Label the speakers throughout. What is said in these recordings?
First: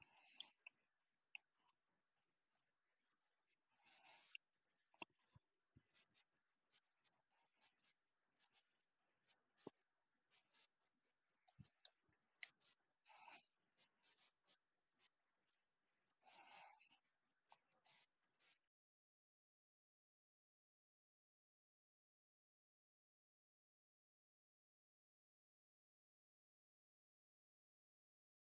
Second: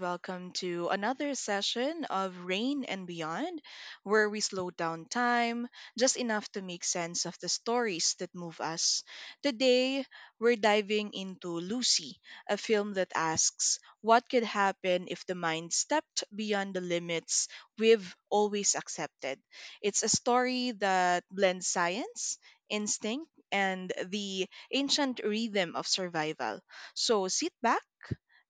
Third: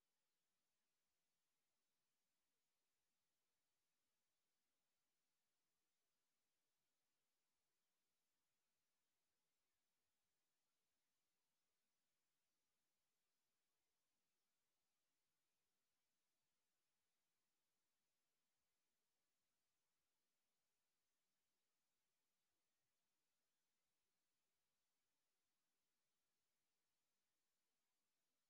Speaker 1: Welcome to another session of Rain and Beyond, where we slow down time just enough to make sense of the stories that move us. Today, we're diving into Lucy, a film that asks what could happen if the mind stepped beyond the limits we've always accepted. It's a story that blends science, instinct, and the ancient rhythm of survival. So sit back,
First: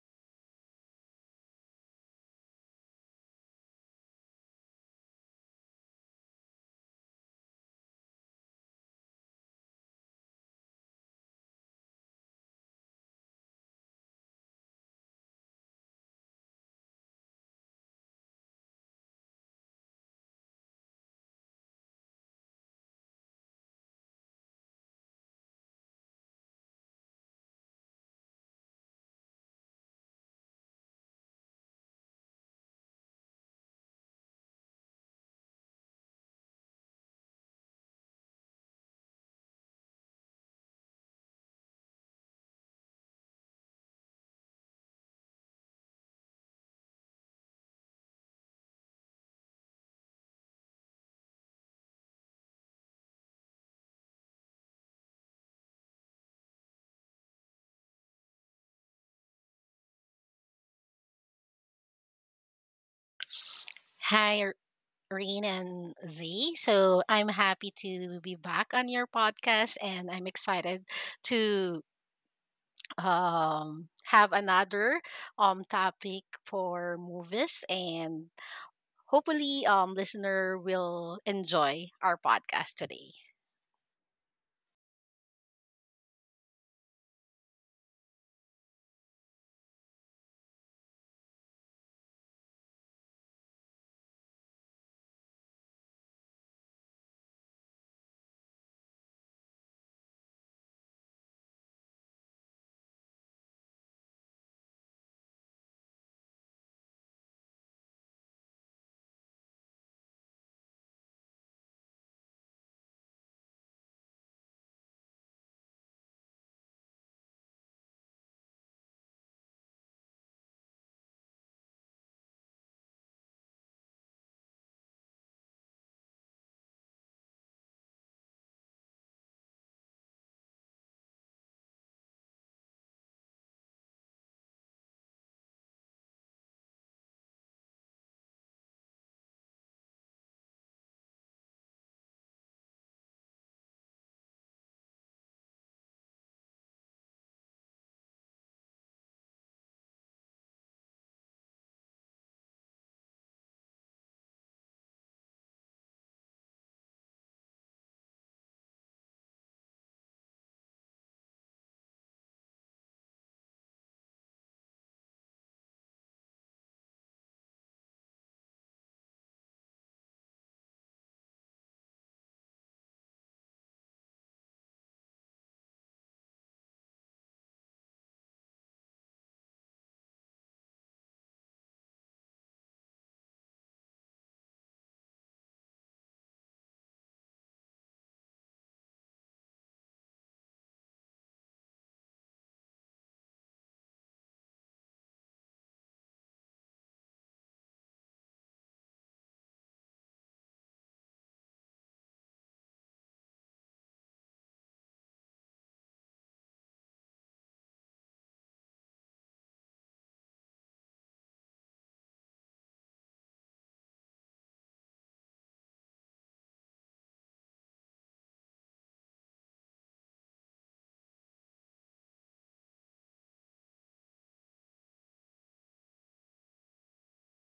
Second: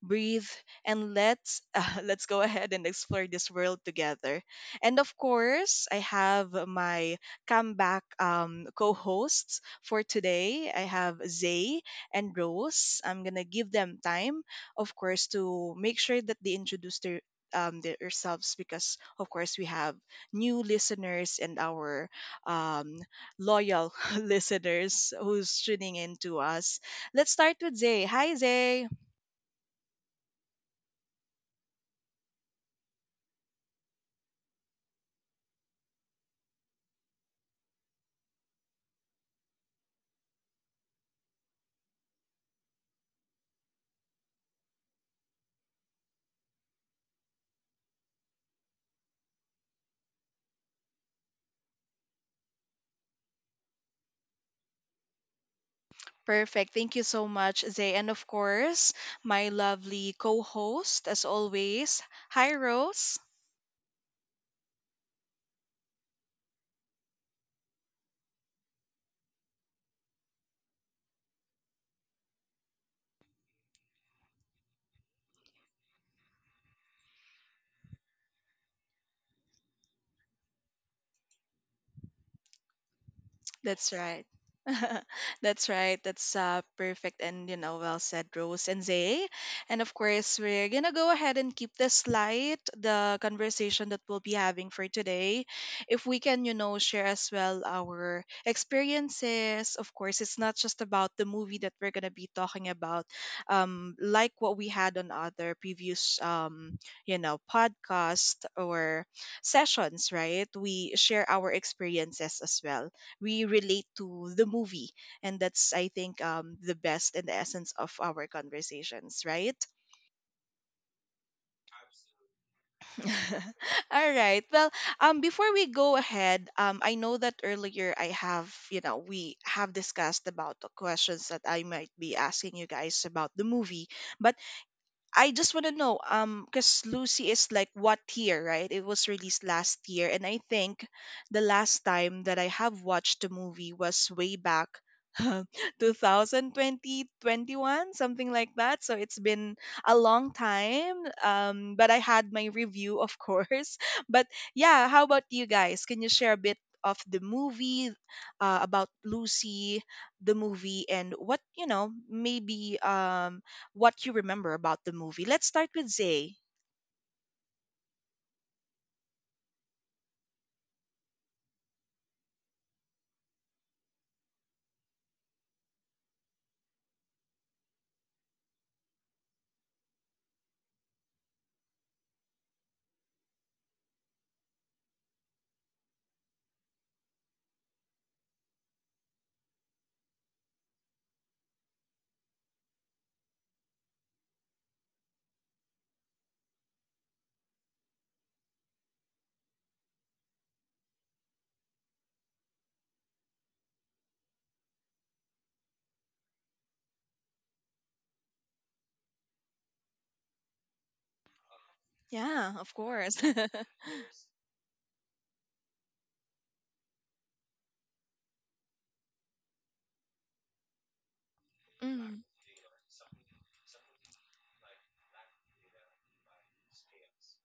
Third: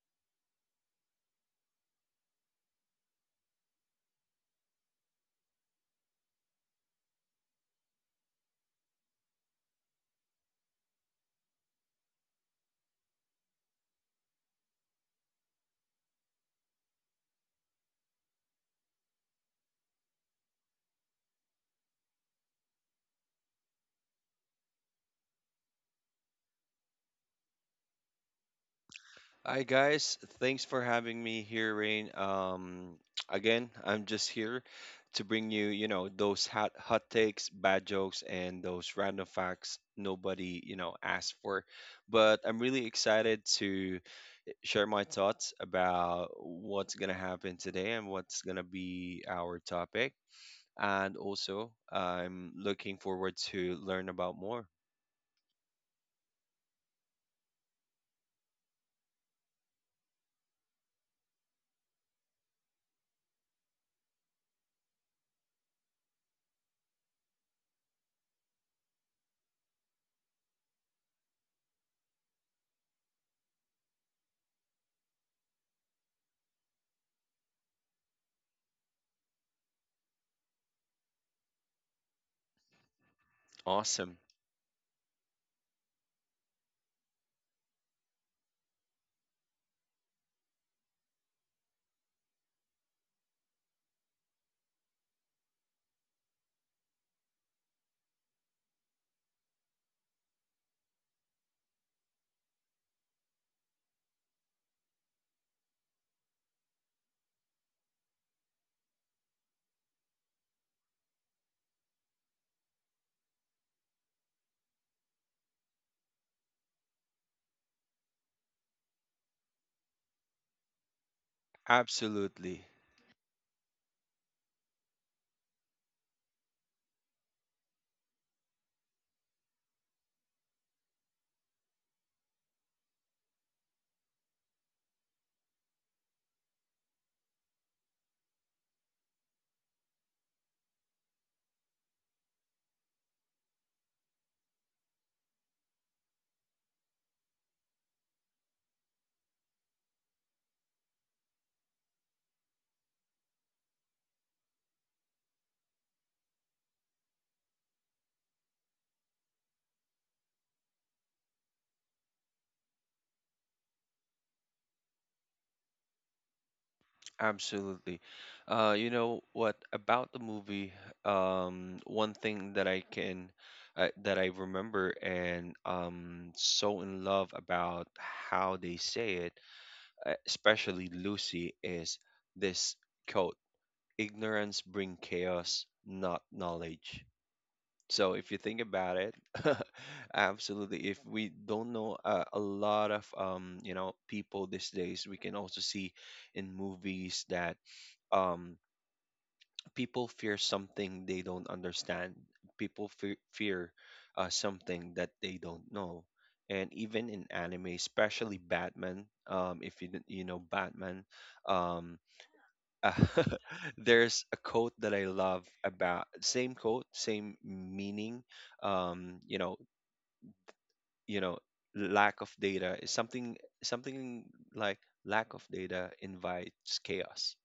Speaker 1: breathe, and let's let's go ahead and explore this world together. And of course, I have my comeback co-hosts for today. I have Zay and Rose. I'm gonna give them time, of course, to make sure that they introduce their themselves because of course we have new listeners and our um, loyal listeners who's tuning in to us. Let's start with Zay. Hi, Zay.
Speaker 2: Hi guys, thanks for having me here, Rain. Again, I'm just here to bring you those hot takes, bad jokes, and those random facts nobody asked for. But I'm really excited to share my thoughts about what's gonna happen today and what's gonna be our topic. And also, I'm looking forward to learn about more.
Speaker 1: Perfect. Thank you so much, Zay. And of course, my lovely co host, as always. Hi, Rose.
Speaker 3: Hi, Rain and Z. So I'm happy to be back on your podcast, and I'm excited to have another topic for movies, and hopefully, listener will enjoy our podcast today.
Speaker 1: That's
Speaker 2: Awesome.
Speaker 1: right. That's right. That's perfect, and you know well said, Rose and Zay. And of course, we're gonna go ahead and keep this light, the conversation that we'll be having for today. If we can, you know, share as well our experiences. Of course, it's not just about the movie that we're gonna be talking about, like what we had on other previous, you know, podcast or sessions, right? We share our experiences as well, we relate to the movie, and that's I think the best and the essence of our conversations, right?
Speaker 2: Absolutely.
Speaker 1: All right, well, before we go ahead, I know that earlier I have, you know, we have discussed about the questions that I might be asking you guys about the movie, but I just want to know, because Lucy is like what year, right? It was released last year, and I think the last time that I have watched the movie was way back, 2020 21, something like that. So it's been a long time. But I had my review, of course. But yeah, how about you guys? Can you share a bit of the movie, about Lucy, the movie, and what you know, maybe what you remember about the movie. Let's start with Zay.
Speaker 2: Absolutely. You know what about the movie? One thing that I can that I remember and so in love about how they say it, especially Lucy, is this quote: "Ignorance bring chaos, not knowledge." So if you think about it, absolutely. If we don't know a lot of people these days, we can also see in movies that um people fear something they don't understand. People fear something that they don't know. And even in anime, especially Batman, if you didn't- you know Batman, um,
Speaker 1: Yeah, of course.
Speaker 2: there's a quote that I love about same quote, same meaning. Um, you know, you know, lack
Speaker 1: Mm.
Speaker 2: of data is something like lack of data invites chaos.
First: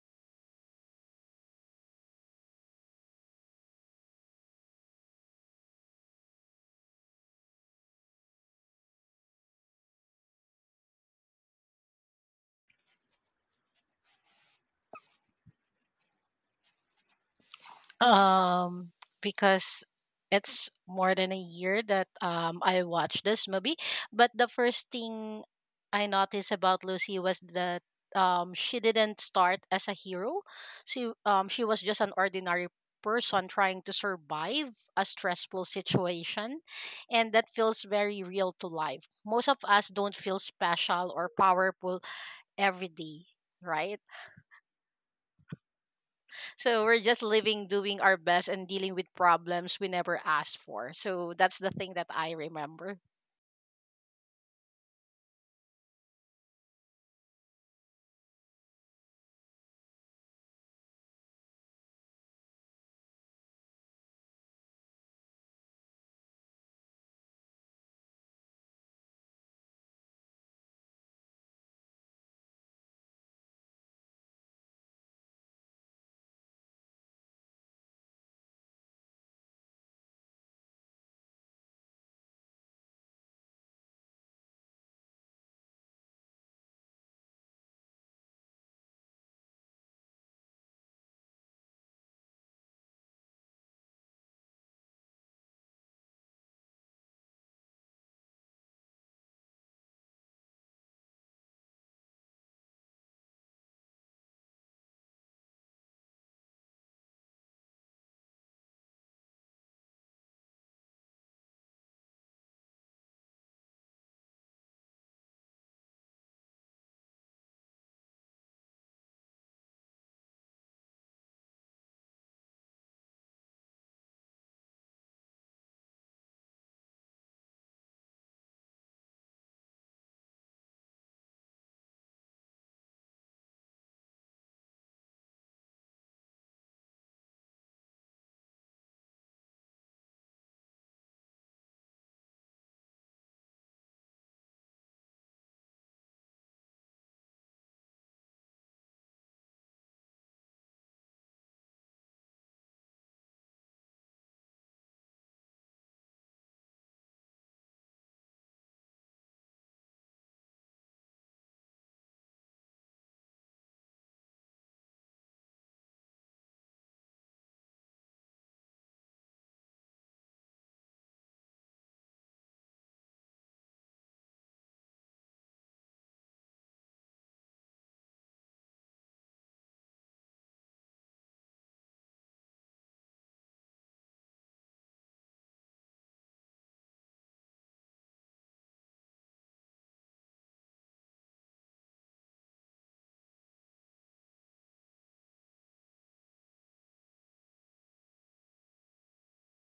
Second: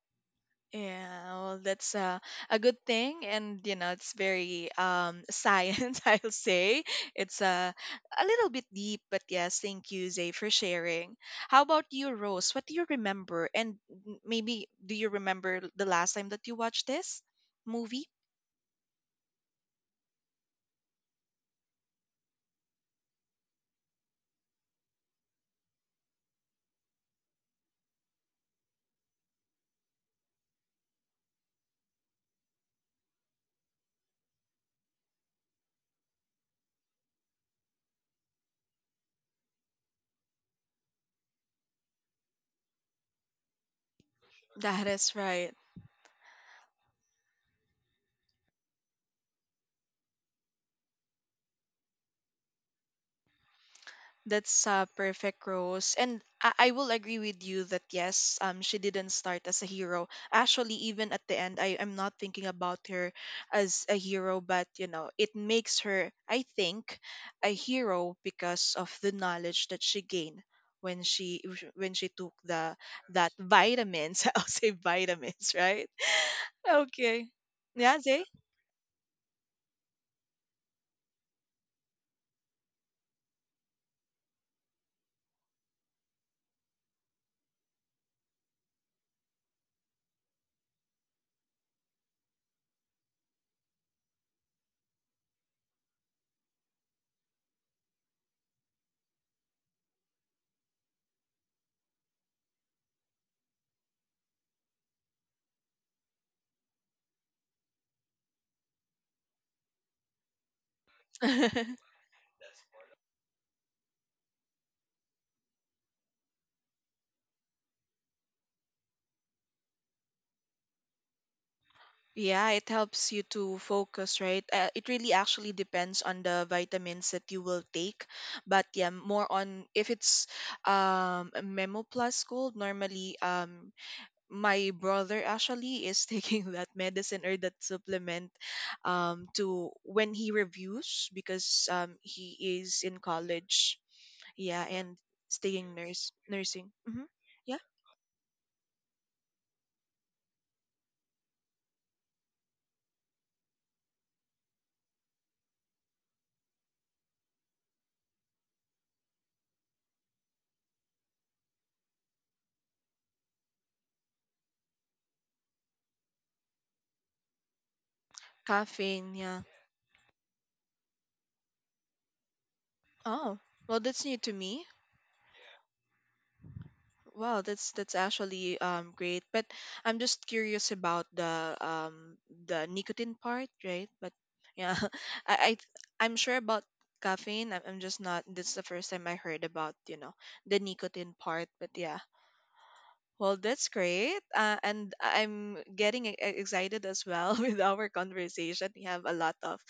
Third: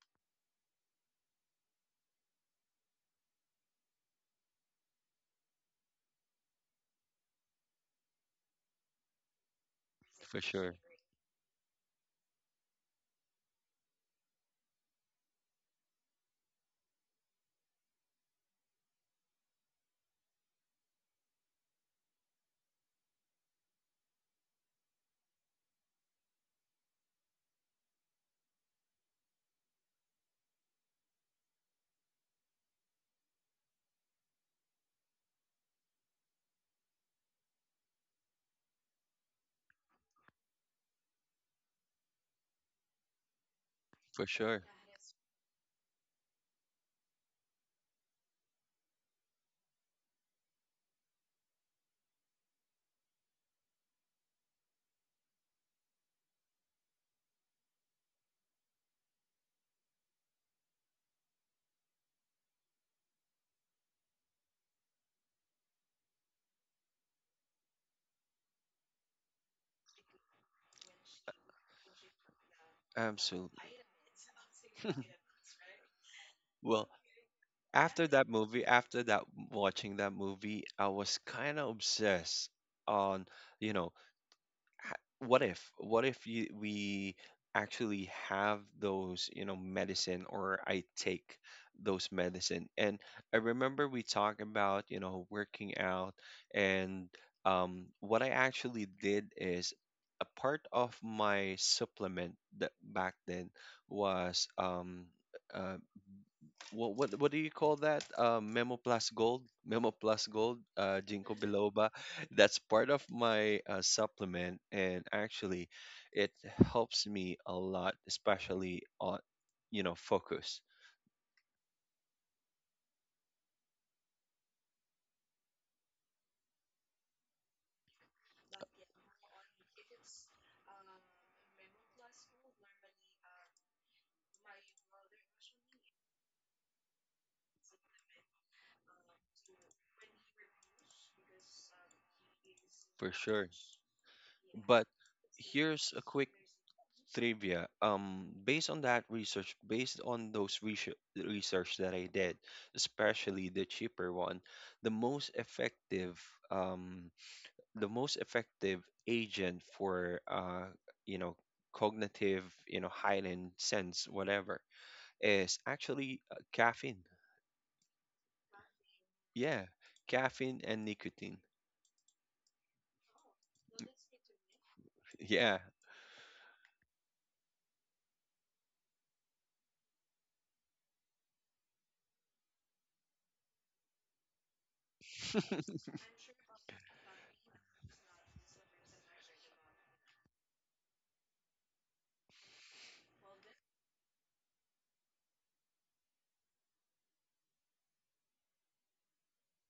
Speaker 1: Yeah, well, that's a good thing, and you know, it's very science, I'll say. It's a little bit deep, but yes, thank you, Zay,
Speaker 2: For
Speaker 1: for
Speaker 2: sure,
Speaker 1: sharing. How about you, Rose? What do you remember? And maybe do you remember the last time that you watched this movie?
Speaker 3: um because it's more than a year that I watched this movie, but the first thing I noticed about Lucy was that she didn't start as a hero. She was just an ordinary person trying to survive a stressful situation, and that feels very real to life. Most of us don't feel special or powerful every day, right?
Speaker 2: for sure,
Speaker 1: That is right.
Speaker 3: So we're just living, doing our best, and dealing with problems we never asked for. So that's the thing that I remember.
Speaker 1: That's a perfect Rose. And I will agree with you that yes, she didn't start as a hero. Actually, even at the end, I'm not thinking about her as a hero, but you know, it makes her, I think, a hero because of the knowledge that she gained when she when she took the that
Speaker 2: absolutely.
Speaker 1: vitamins. I'll say vitamins, right?
Speaker 2: Well,
Speaker 1: Okay. Yeah,
Speaker 2: after
Speaker 1: Zay?
Speaker 2: after that watching that movie, I was kind of obsessed on, you know, h- what if we actually have those, medicine or I take those medicine. And I remember we talked about, working out, and what I actually did is a part of my supplement that back then was uh, what do you call that? Memo Plus Gold, Ginkgo biloba. That's part of my supplement, and actually, it helps me a lot, especially on, focus
Speaker 1: Yeah, it helps you to focus, right? It really actually depends on the vitamins that you will take. But yeah, more on if it's a Memo Plus Gold, normally my brother actually is taking that medicine or that supplement to when he reviews because he is in
Speaker 2: for sure.
Speaker 1: college. Yeah,
Speaker 2: But
Speaker 1: and staying
Speaker 2: here's a
Speaker 1: nurse
Speaker 2: quick
Speaker 1: nursing. Mm-hmm. Yeah.
Speaker 2: trivia. Based on based on those research that I did, especially the cheaper one, the most um, effective agent for you know cognitive heightened sense whatever is actually caffeine.
Speaker 1: Caffeine, yeah.
Speaker 2: Yeah, caffeine and nicotine.
Speaker 1: Oh. Well, that's new to me.
Speaker 2: Yeah,
Speaker 1: Wow, that's actually great. But I'm just curious about the nicotine part, right? But yeah, I, I I'm sure about caffeine. I'm just not. This is the first time I heard about you know the nicotine part. But yeah, well, that's great. And I'm getting excited as well with our conversation. We have a lot of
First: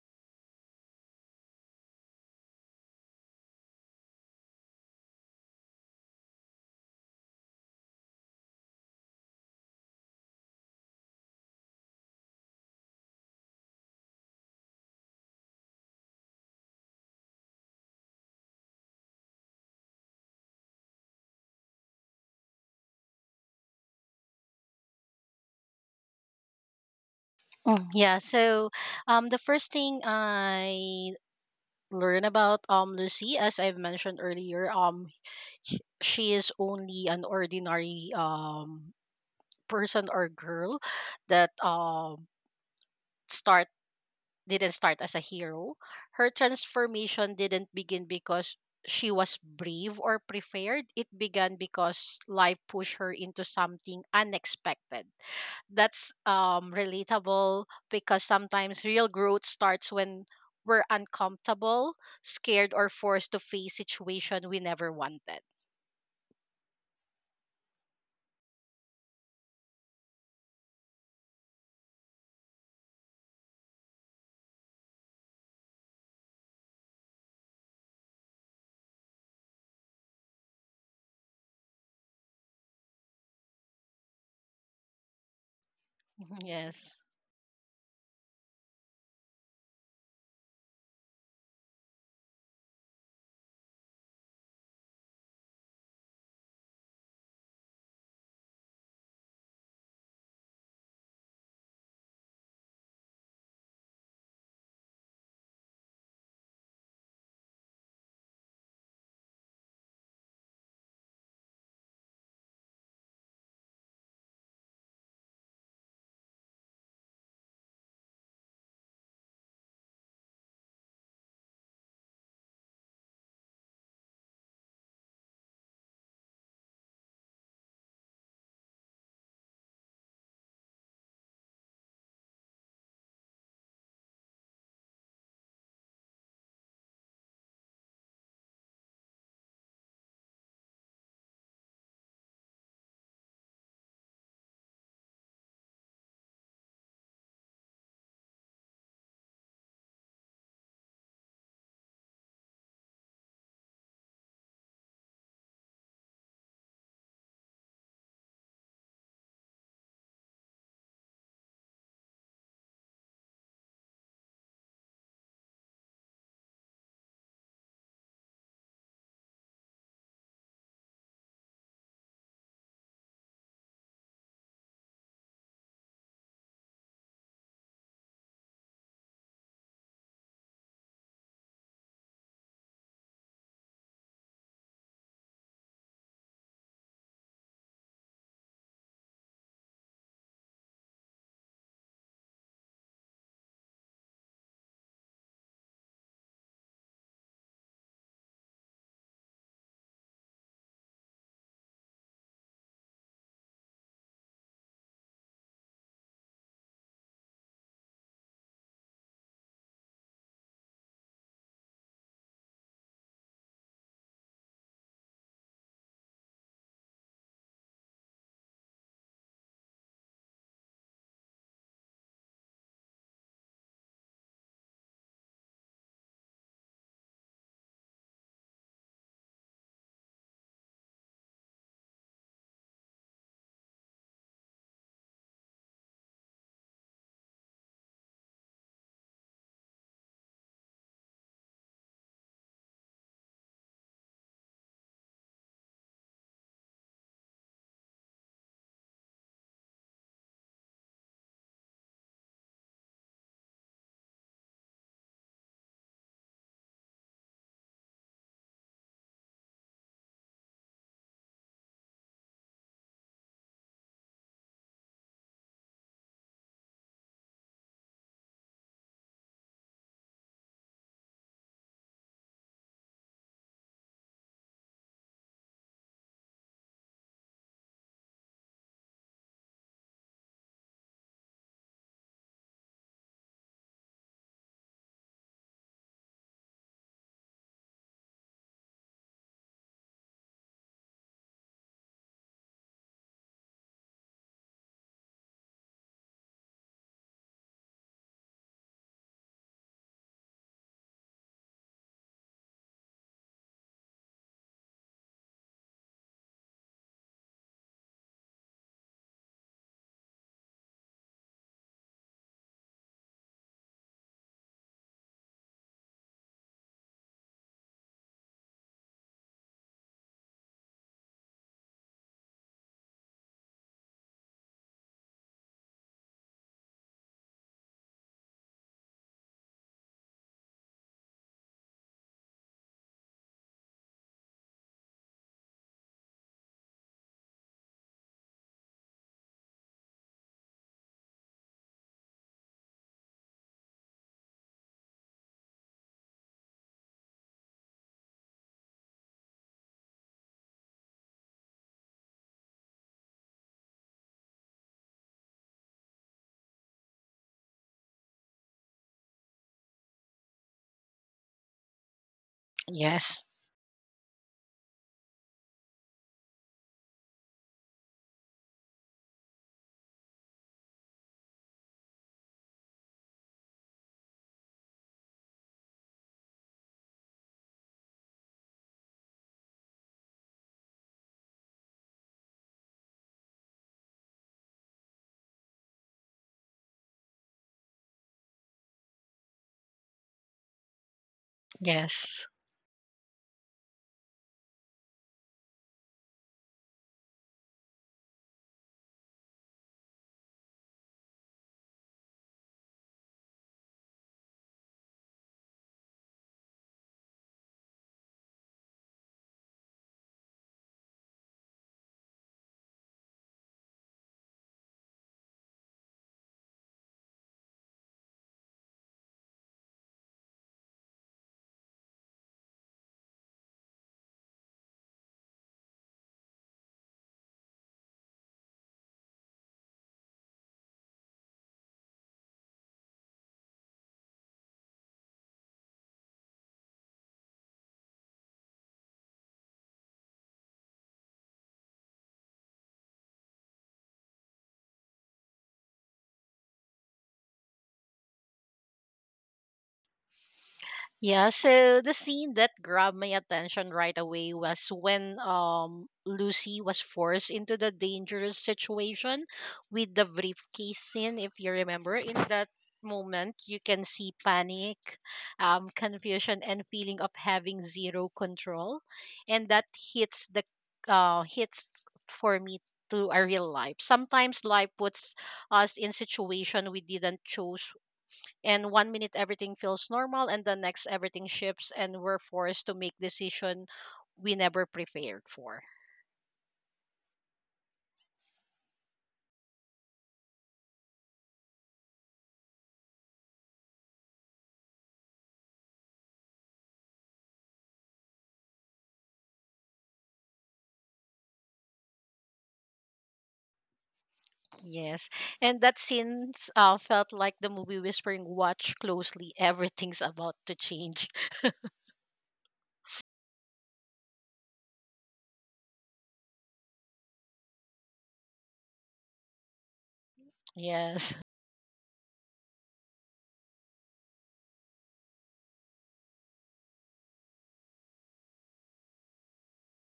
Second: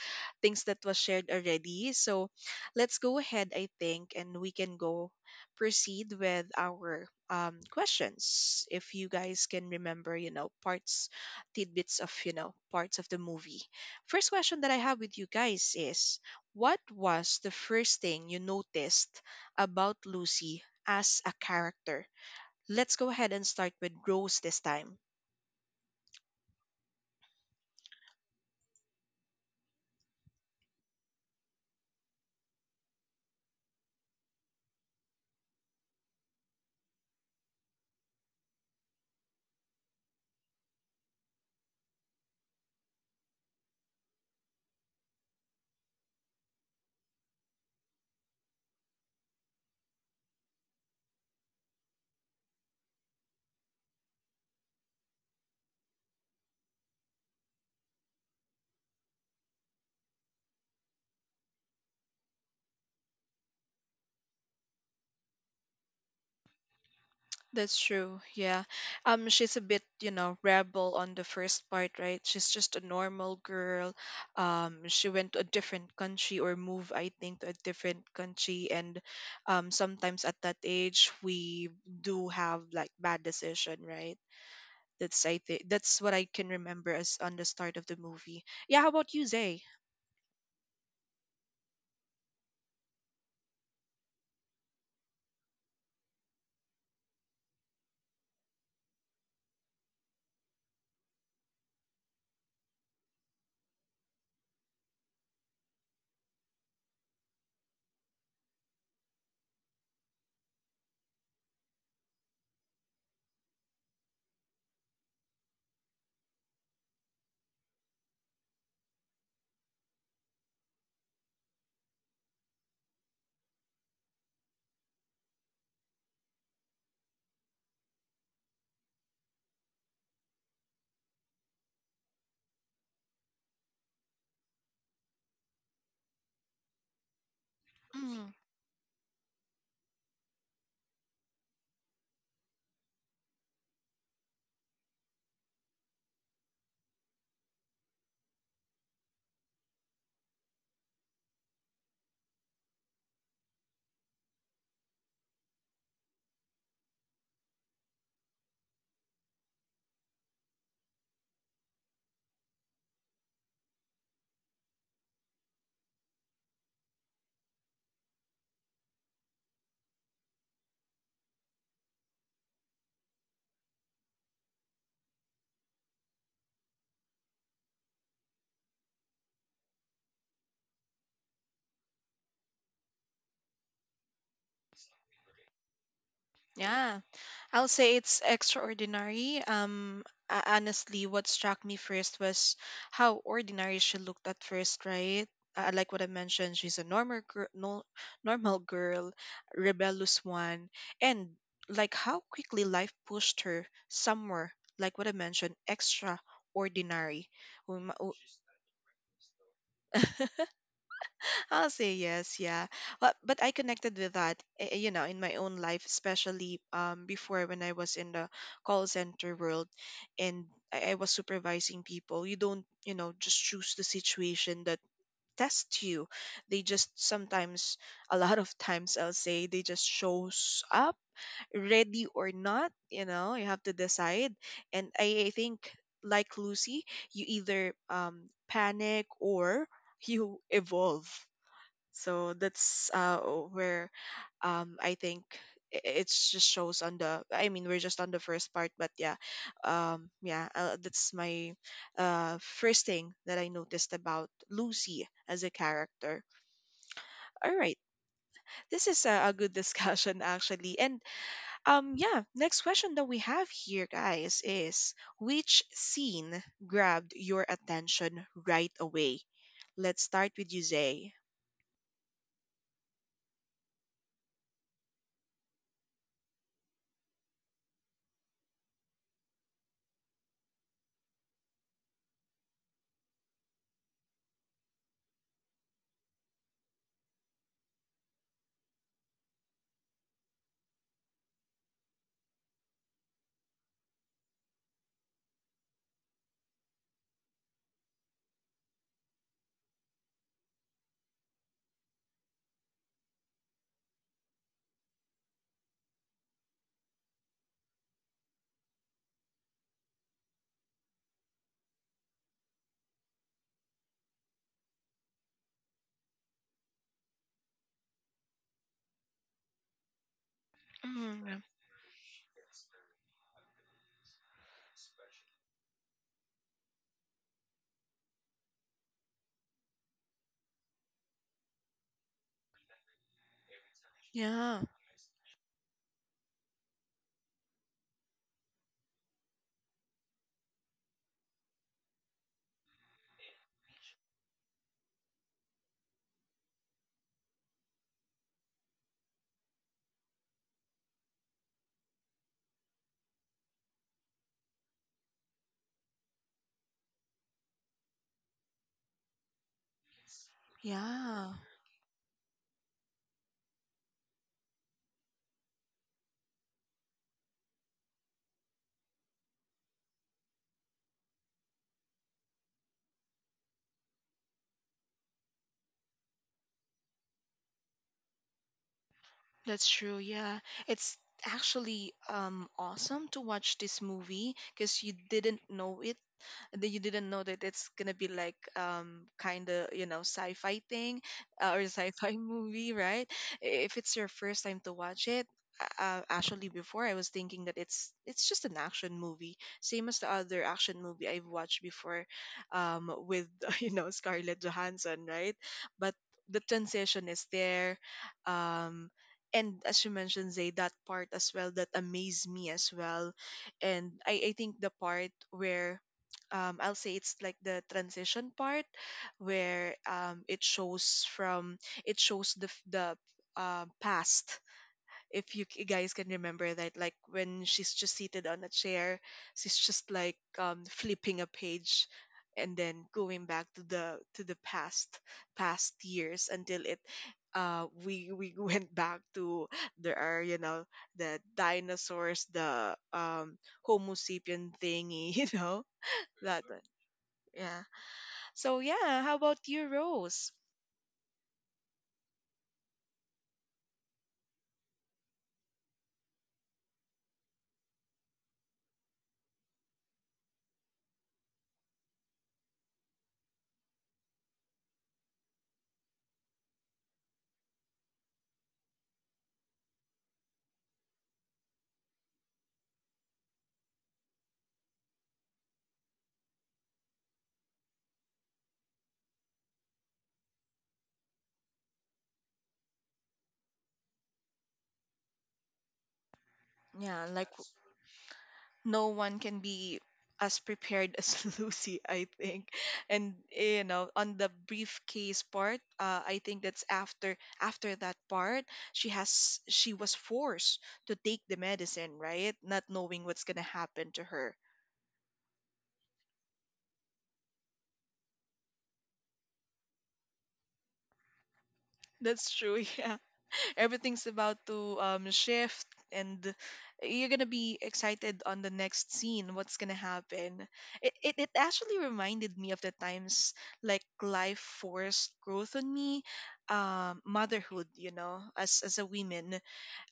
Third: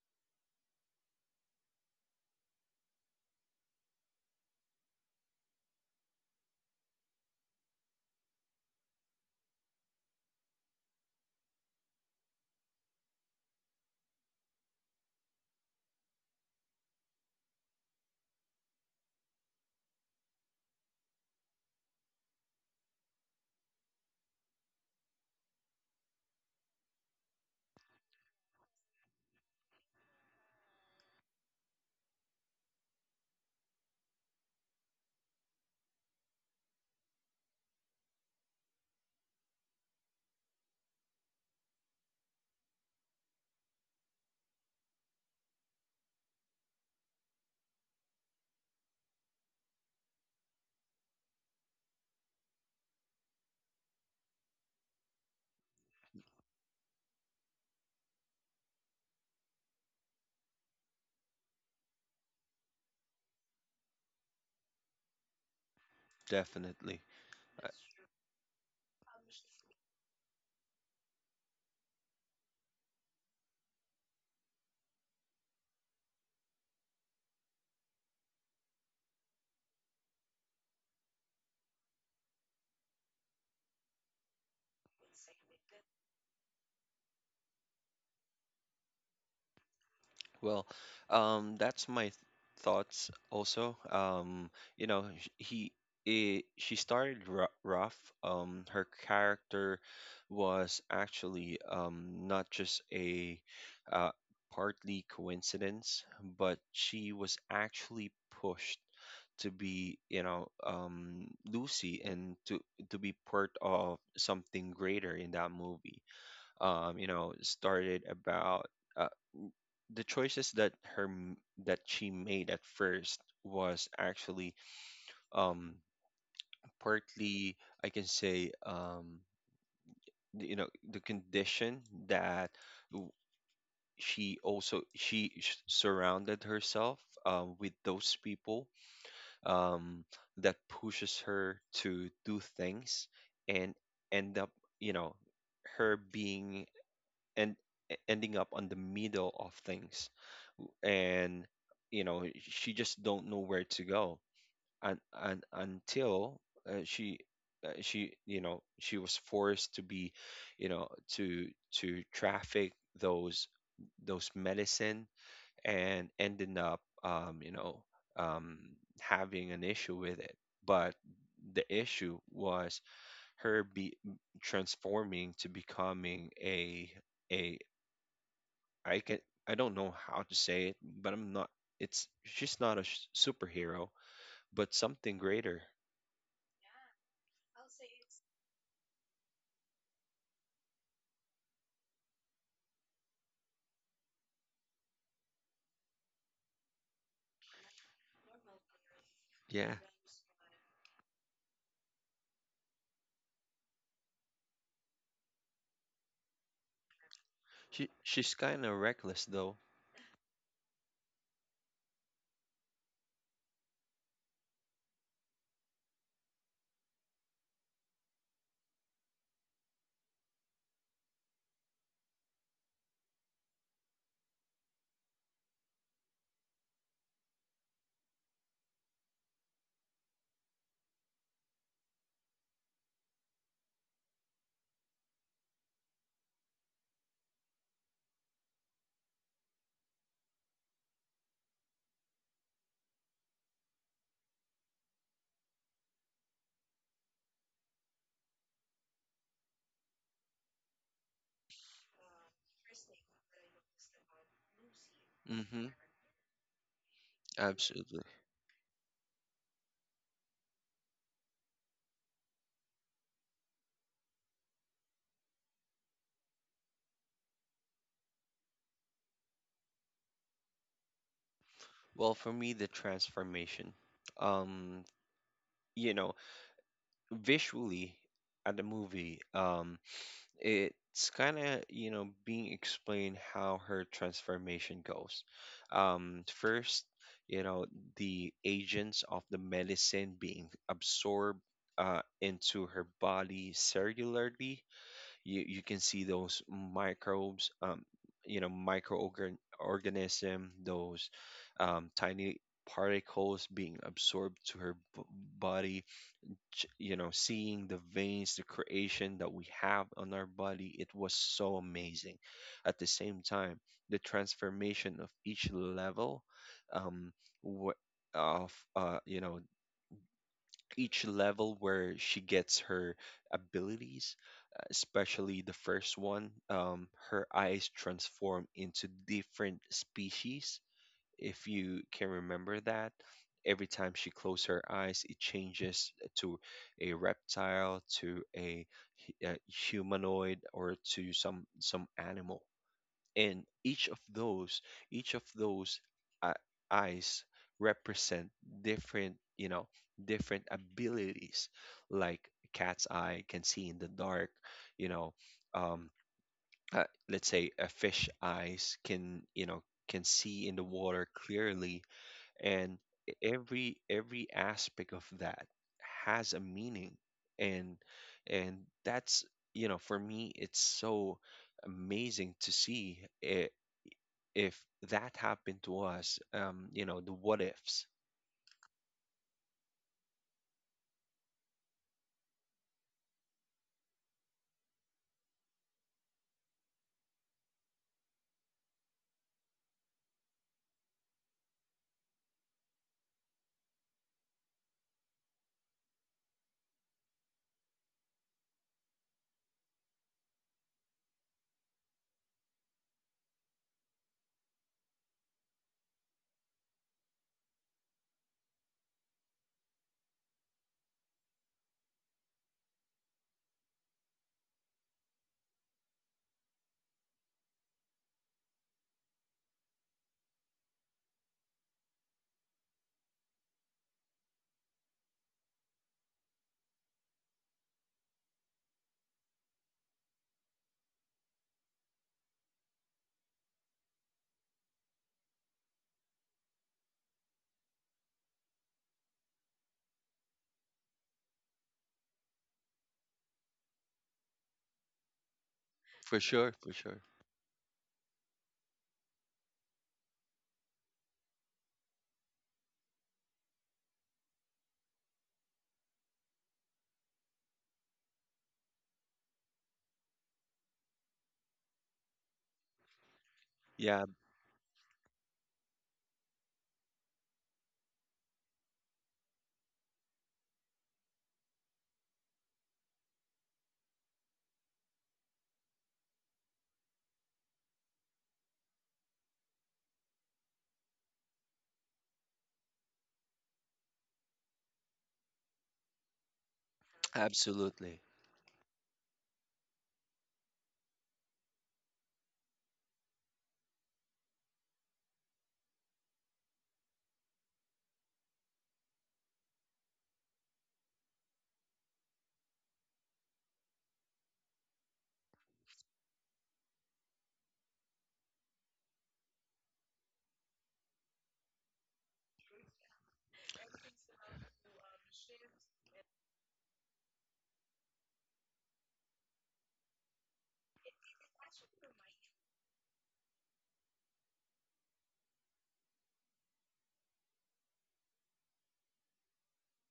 Speaker 1: things that was shared already. So let's go ahead, I think, and we can go proceed with our questions. If you guys can remember, you know, parts, tidbits of, you know, parts of the movie. First question that I have with you guys is what was the first thing you noticed about Lucy as a character? Let's go ahead and start with Rose this time.
Speaker 3: Mm, yeah. So the first thing I learned about Lucy, as I've mentioned earlier, she is only an ordinary person or girl that start didn't start as a hero. Her transformation didn't begin because she was brave or prepared. It began because life pushed her into something unexpected. That's relatable because sometimes real growth starts when we're uncomfortable, scared, or forced to face situation we never wanted.
Speaker 2: definitely. Uh,
Speaker 1: That's true. Yeah. Um, she's a bit, you know, rebel on the first part, right? She's just a normal girl. Um, she went to a different country or moved, I think, to a different country, and sometimes at that age we do have like bad decision, right? That's I think that's what I
Speaker 3: Mhm.
Speaker 1: can remember
Speaker 3: Yes.
Speaker 1: as on the start of the movie. Yeah, how about you, Zay?
Speaker 2: Well, that's my thoughts also. You know, sh- he, I she started rough. Her character was actually not just a uh, partly coincidence, but she was actually pushed to be, Lucy, and to be part of something greater in that movie. Started about. uh, the choices that she made at first was actually um partly, I can say, the condition that w- she also surrounded herself with those people, um, that pushes her to do things, and end up, you know her being and e- ending up on the middle of things, and she just don't know where to go, and until uh, she she you know she was forced to be, to traffic those those medicine, and ended up, um having an issue with it. But the issue was, her be transforming to becoming a, I can I don't know how to say it, but I'm not. It's she's not a superhero, but something greater.
Speaker 1: Yeah, I'll say it's extraordinary. Honestly, what struck me first was how ordinary she looked at first, right? Like what I mentioned, she's a normal girl, no, normal girl,
Speaker 2: Yeah,
Speaker 1: rebellious one, and like how quickly life pushed her somewhere. Like what I mentioned, extraordinary. We
Speaker 2: she
Speaker 1: ma-
Speaker 2: she's kind of reckless though.
Speaker 1: I'll say yes, yeah. But I connected with that, you know, in my own life, especially before when I was in the call center world, and I was supervising people. You don't, you know, just choose the situation that tests you. They just sometimes, a lot of times, I'll say, they just shows up, ready or not. You know, you have to decide. And I think, like Lucy, you either panic or you evolve. So that's where I think it just shows on the, I mean, we're just on the first part, but yeah, yeah that's my first thing that I noticed about Lucy as a
Speaker 2: Mm-hmm.
Speaker 1: character. All right.
Speaker 2: Absolutely.
Speaker 1: This is a good discussion actually. And yeah, next question that we have here guys is which scene grabbed your attention right away? Let's start with you, Zay.
Speaker 2: Well, for me, the transformation. Um, you know, visually at the movie, it's kind of, being explained how her transformation goes. First, you know the agents of the medicine being absorbed into her body cellularly. You can see those microbes, microorganism, those tiny particles being absorbed to her body. Seeing the veins, the creation that we have on our body, it was so amazing. At the same time, the transformation of each level, um wh- of you know each
Speaker 1: Mm.
Speaker 2: level where she gets her abilities, especially the first one, her eyes transform into different species, if you can remember that. Every time she closes
Speaker 1: Yeah,
Speaker 2: her eyes, it changes to a reptile, to a humanoid, or to some animal. And each of those uh, eyes represent different, you know, different abilities. Like, cat's eye can see in the dark, you know. Um, let's say, a fish eyes can see in the water
Speaker 1: yeah,
Speaker 2: clearly. And e-
Speaker 3: Yes.
Speaker 2: every every aspect of that has a meaning. And and that's you know for me, it's so amazing to see. I If that happened to us, the what ifs.
Speaker 1: that's true. Yeah, it's actually awesome to watch this movie because you didn't know it that you didn't know that it's gonna be like kind of you know sci-fi thing, or sci-fi
Speaker 3: Yes.
Speaker 1: movie, right? If it's your first time to watch it. Actually before I was thinking that it's just an action movie, same as the other action movie I've watched before, with you know Scarlett Johansson, right? But the transition is there, um and as you mentioned Zay, that part as well that amazed me as well. And I think the part where, I'll say it's like the transition part where, it shows from it shows the the past. If you guys can remember that, like when she's just seated on a chair, she's just like flipping a page and then going back to the past years until it we went back to, there are you know, the dinosaurs, the homo sapien thingy. You know
Speaker 2: For
Speaker 1: that.
Speaker 2: sure, for sure.
Speaker 1: Yeah. So yeah, how about you, Rose?
Speaker 3: Yeah, so the scene that grabbed my attention right away was when Lucy was forced into the dangerous situation with the briefcase scene, if you remember. In that moment, you can
Speaker 2: Yeah,
Speaker 3: see panic, confusion, and feeling of having zero control, and that hits the hits for me to a real life. Sometimes life puts us in situation we didn't choose, and one minute everything feels normal and the next everything shifts, and we're forced to make decision we never prepared for.
Speaker 1: Yeah, like
Speaker 2: absolutely.
Speaker 1: no one can be as prepared as Lucy, I think. And you know, on the briefcase part, I think that's after that part, she was forced to take the medicine, right? Not knowing what's gonna happen to her.
Speaker 3: Yes. And that since felt like the movie whispering, watch closely, everything's about to change.
Speaker 1: That's true. Yeah. Everything's about to shift, and you're gonna be excited on the next scene what's gonna happen.
Speaker 3: Yes.
Speaker 1: It actually reminded me of the times like life forced growth on me, motherhood, you know, as a woman,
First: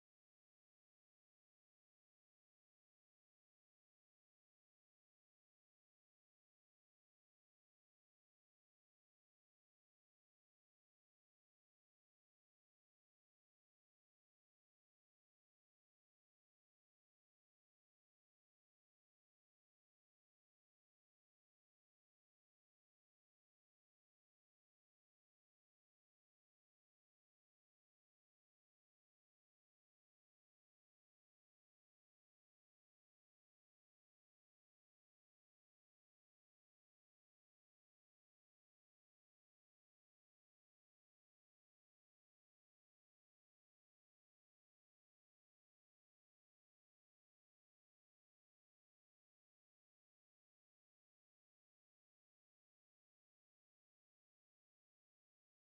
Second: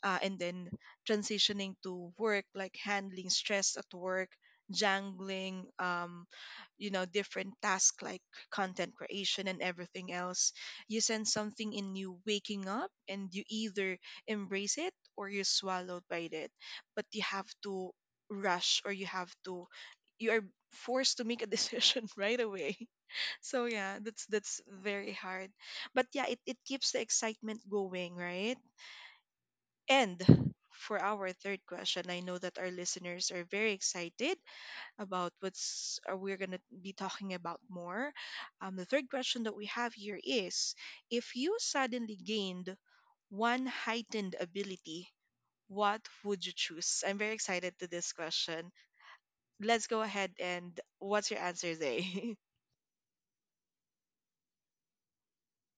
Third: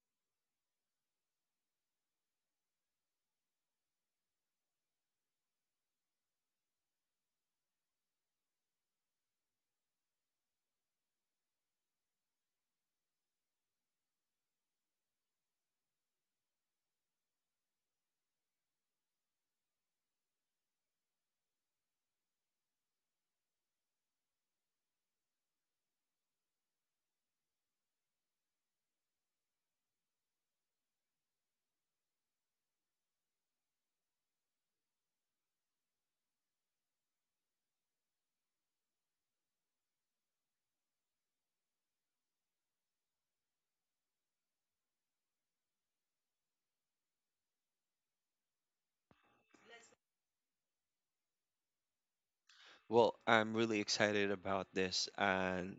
Speaker 1: and then transitioning to work, like handling stress at work, jangling, you know, different tasks like content creation and everything else. You sense something in you waking up, and you either embrace it or you're swallowed by it. But you have to rush, or you have to, you are forced to make a decision right away. So yeah, that's very hard. But yeah, it keeps the excitement going, right? And for our third question, I know that our listeners are very excited about what's we're going to be talking about more. The third question that we have here is if you suddenly gained one heightened ability, what would you choose? I'm very excited to this question. Let's go ahead and what's your answer, Zay?
Speaker 2: Well, I'm really excited about this, and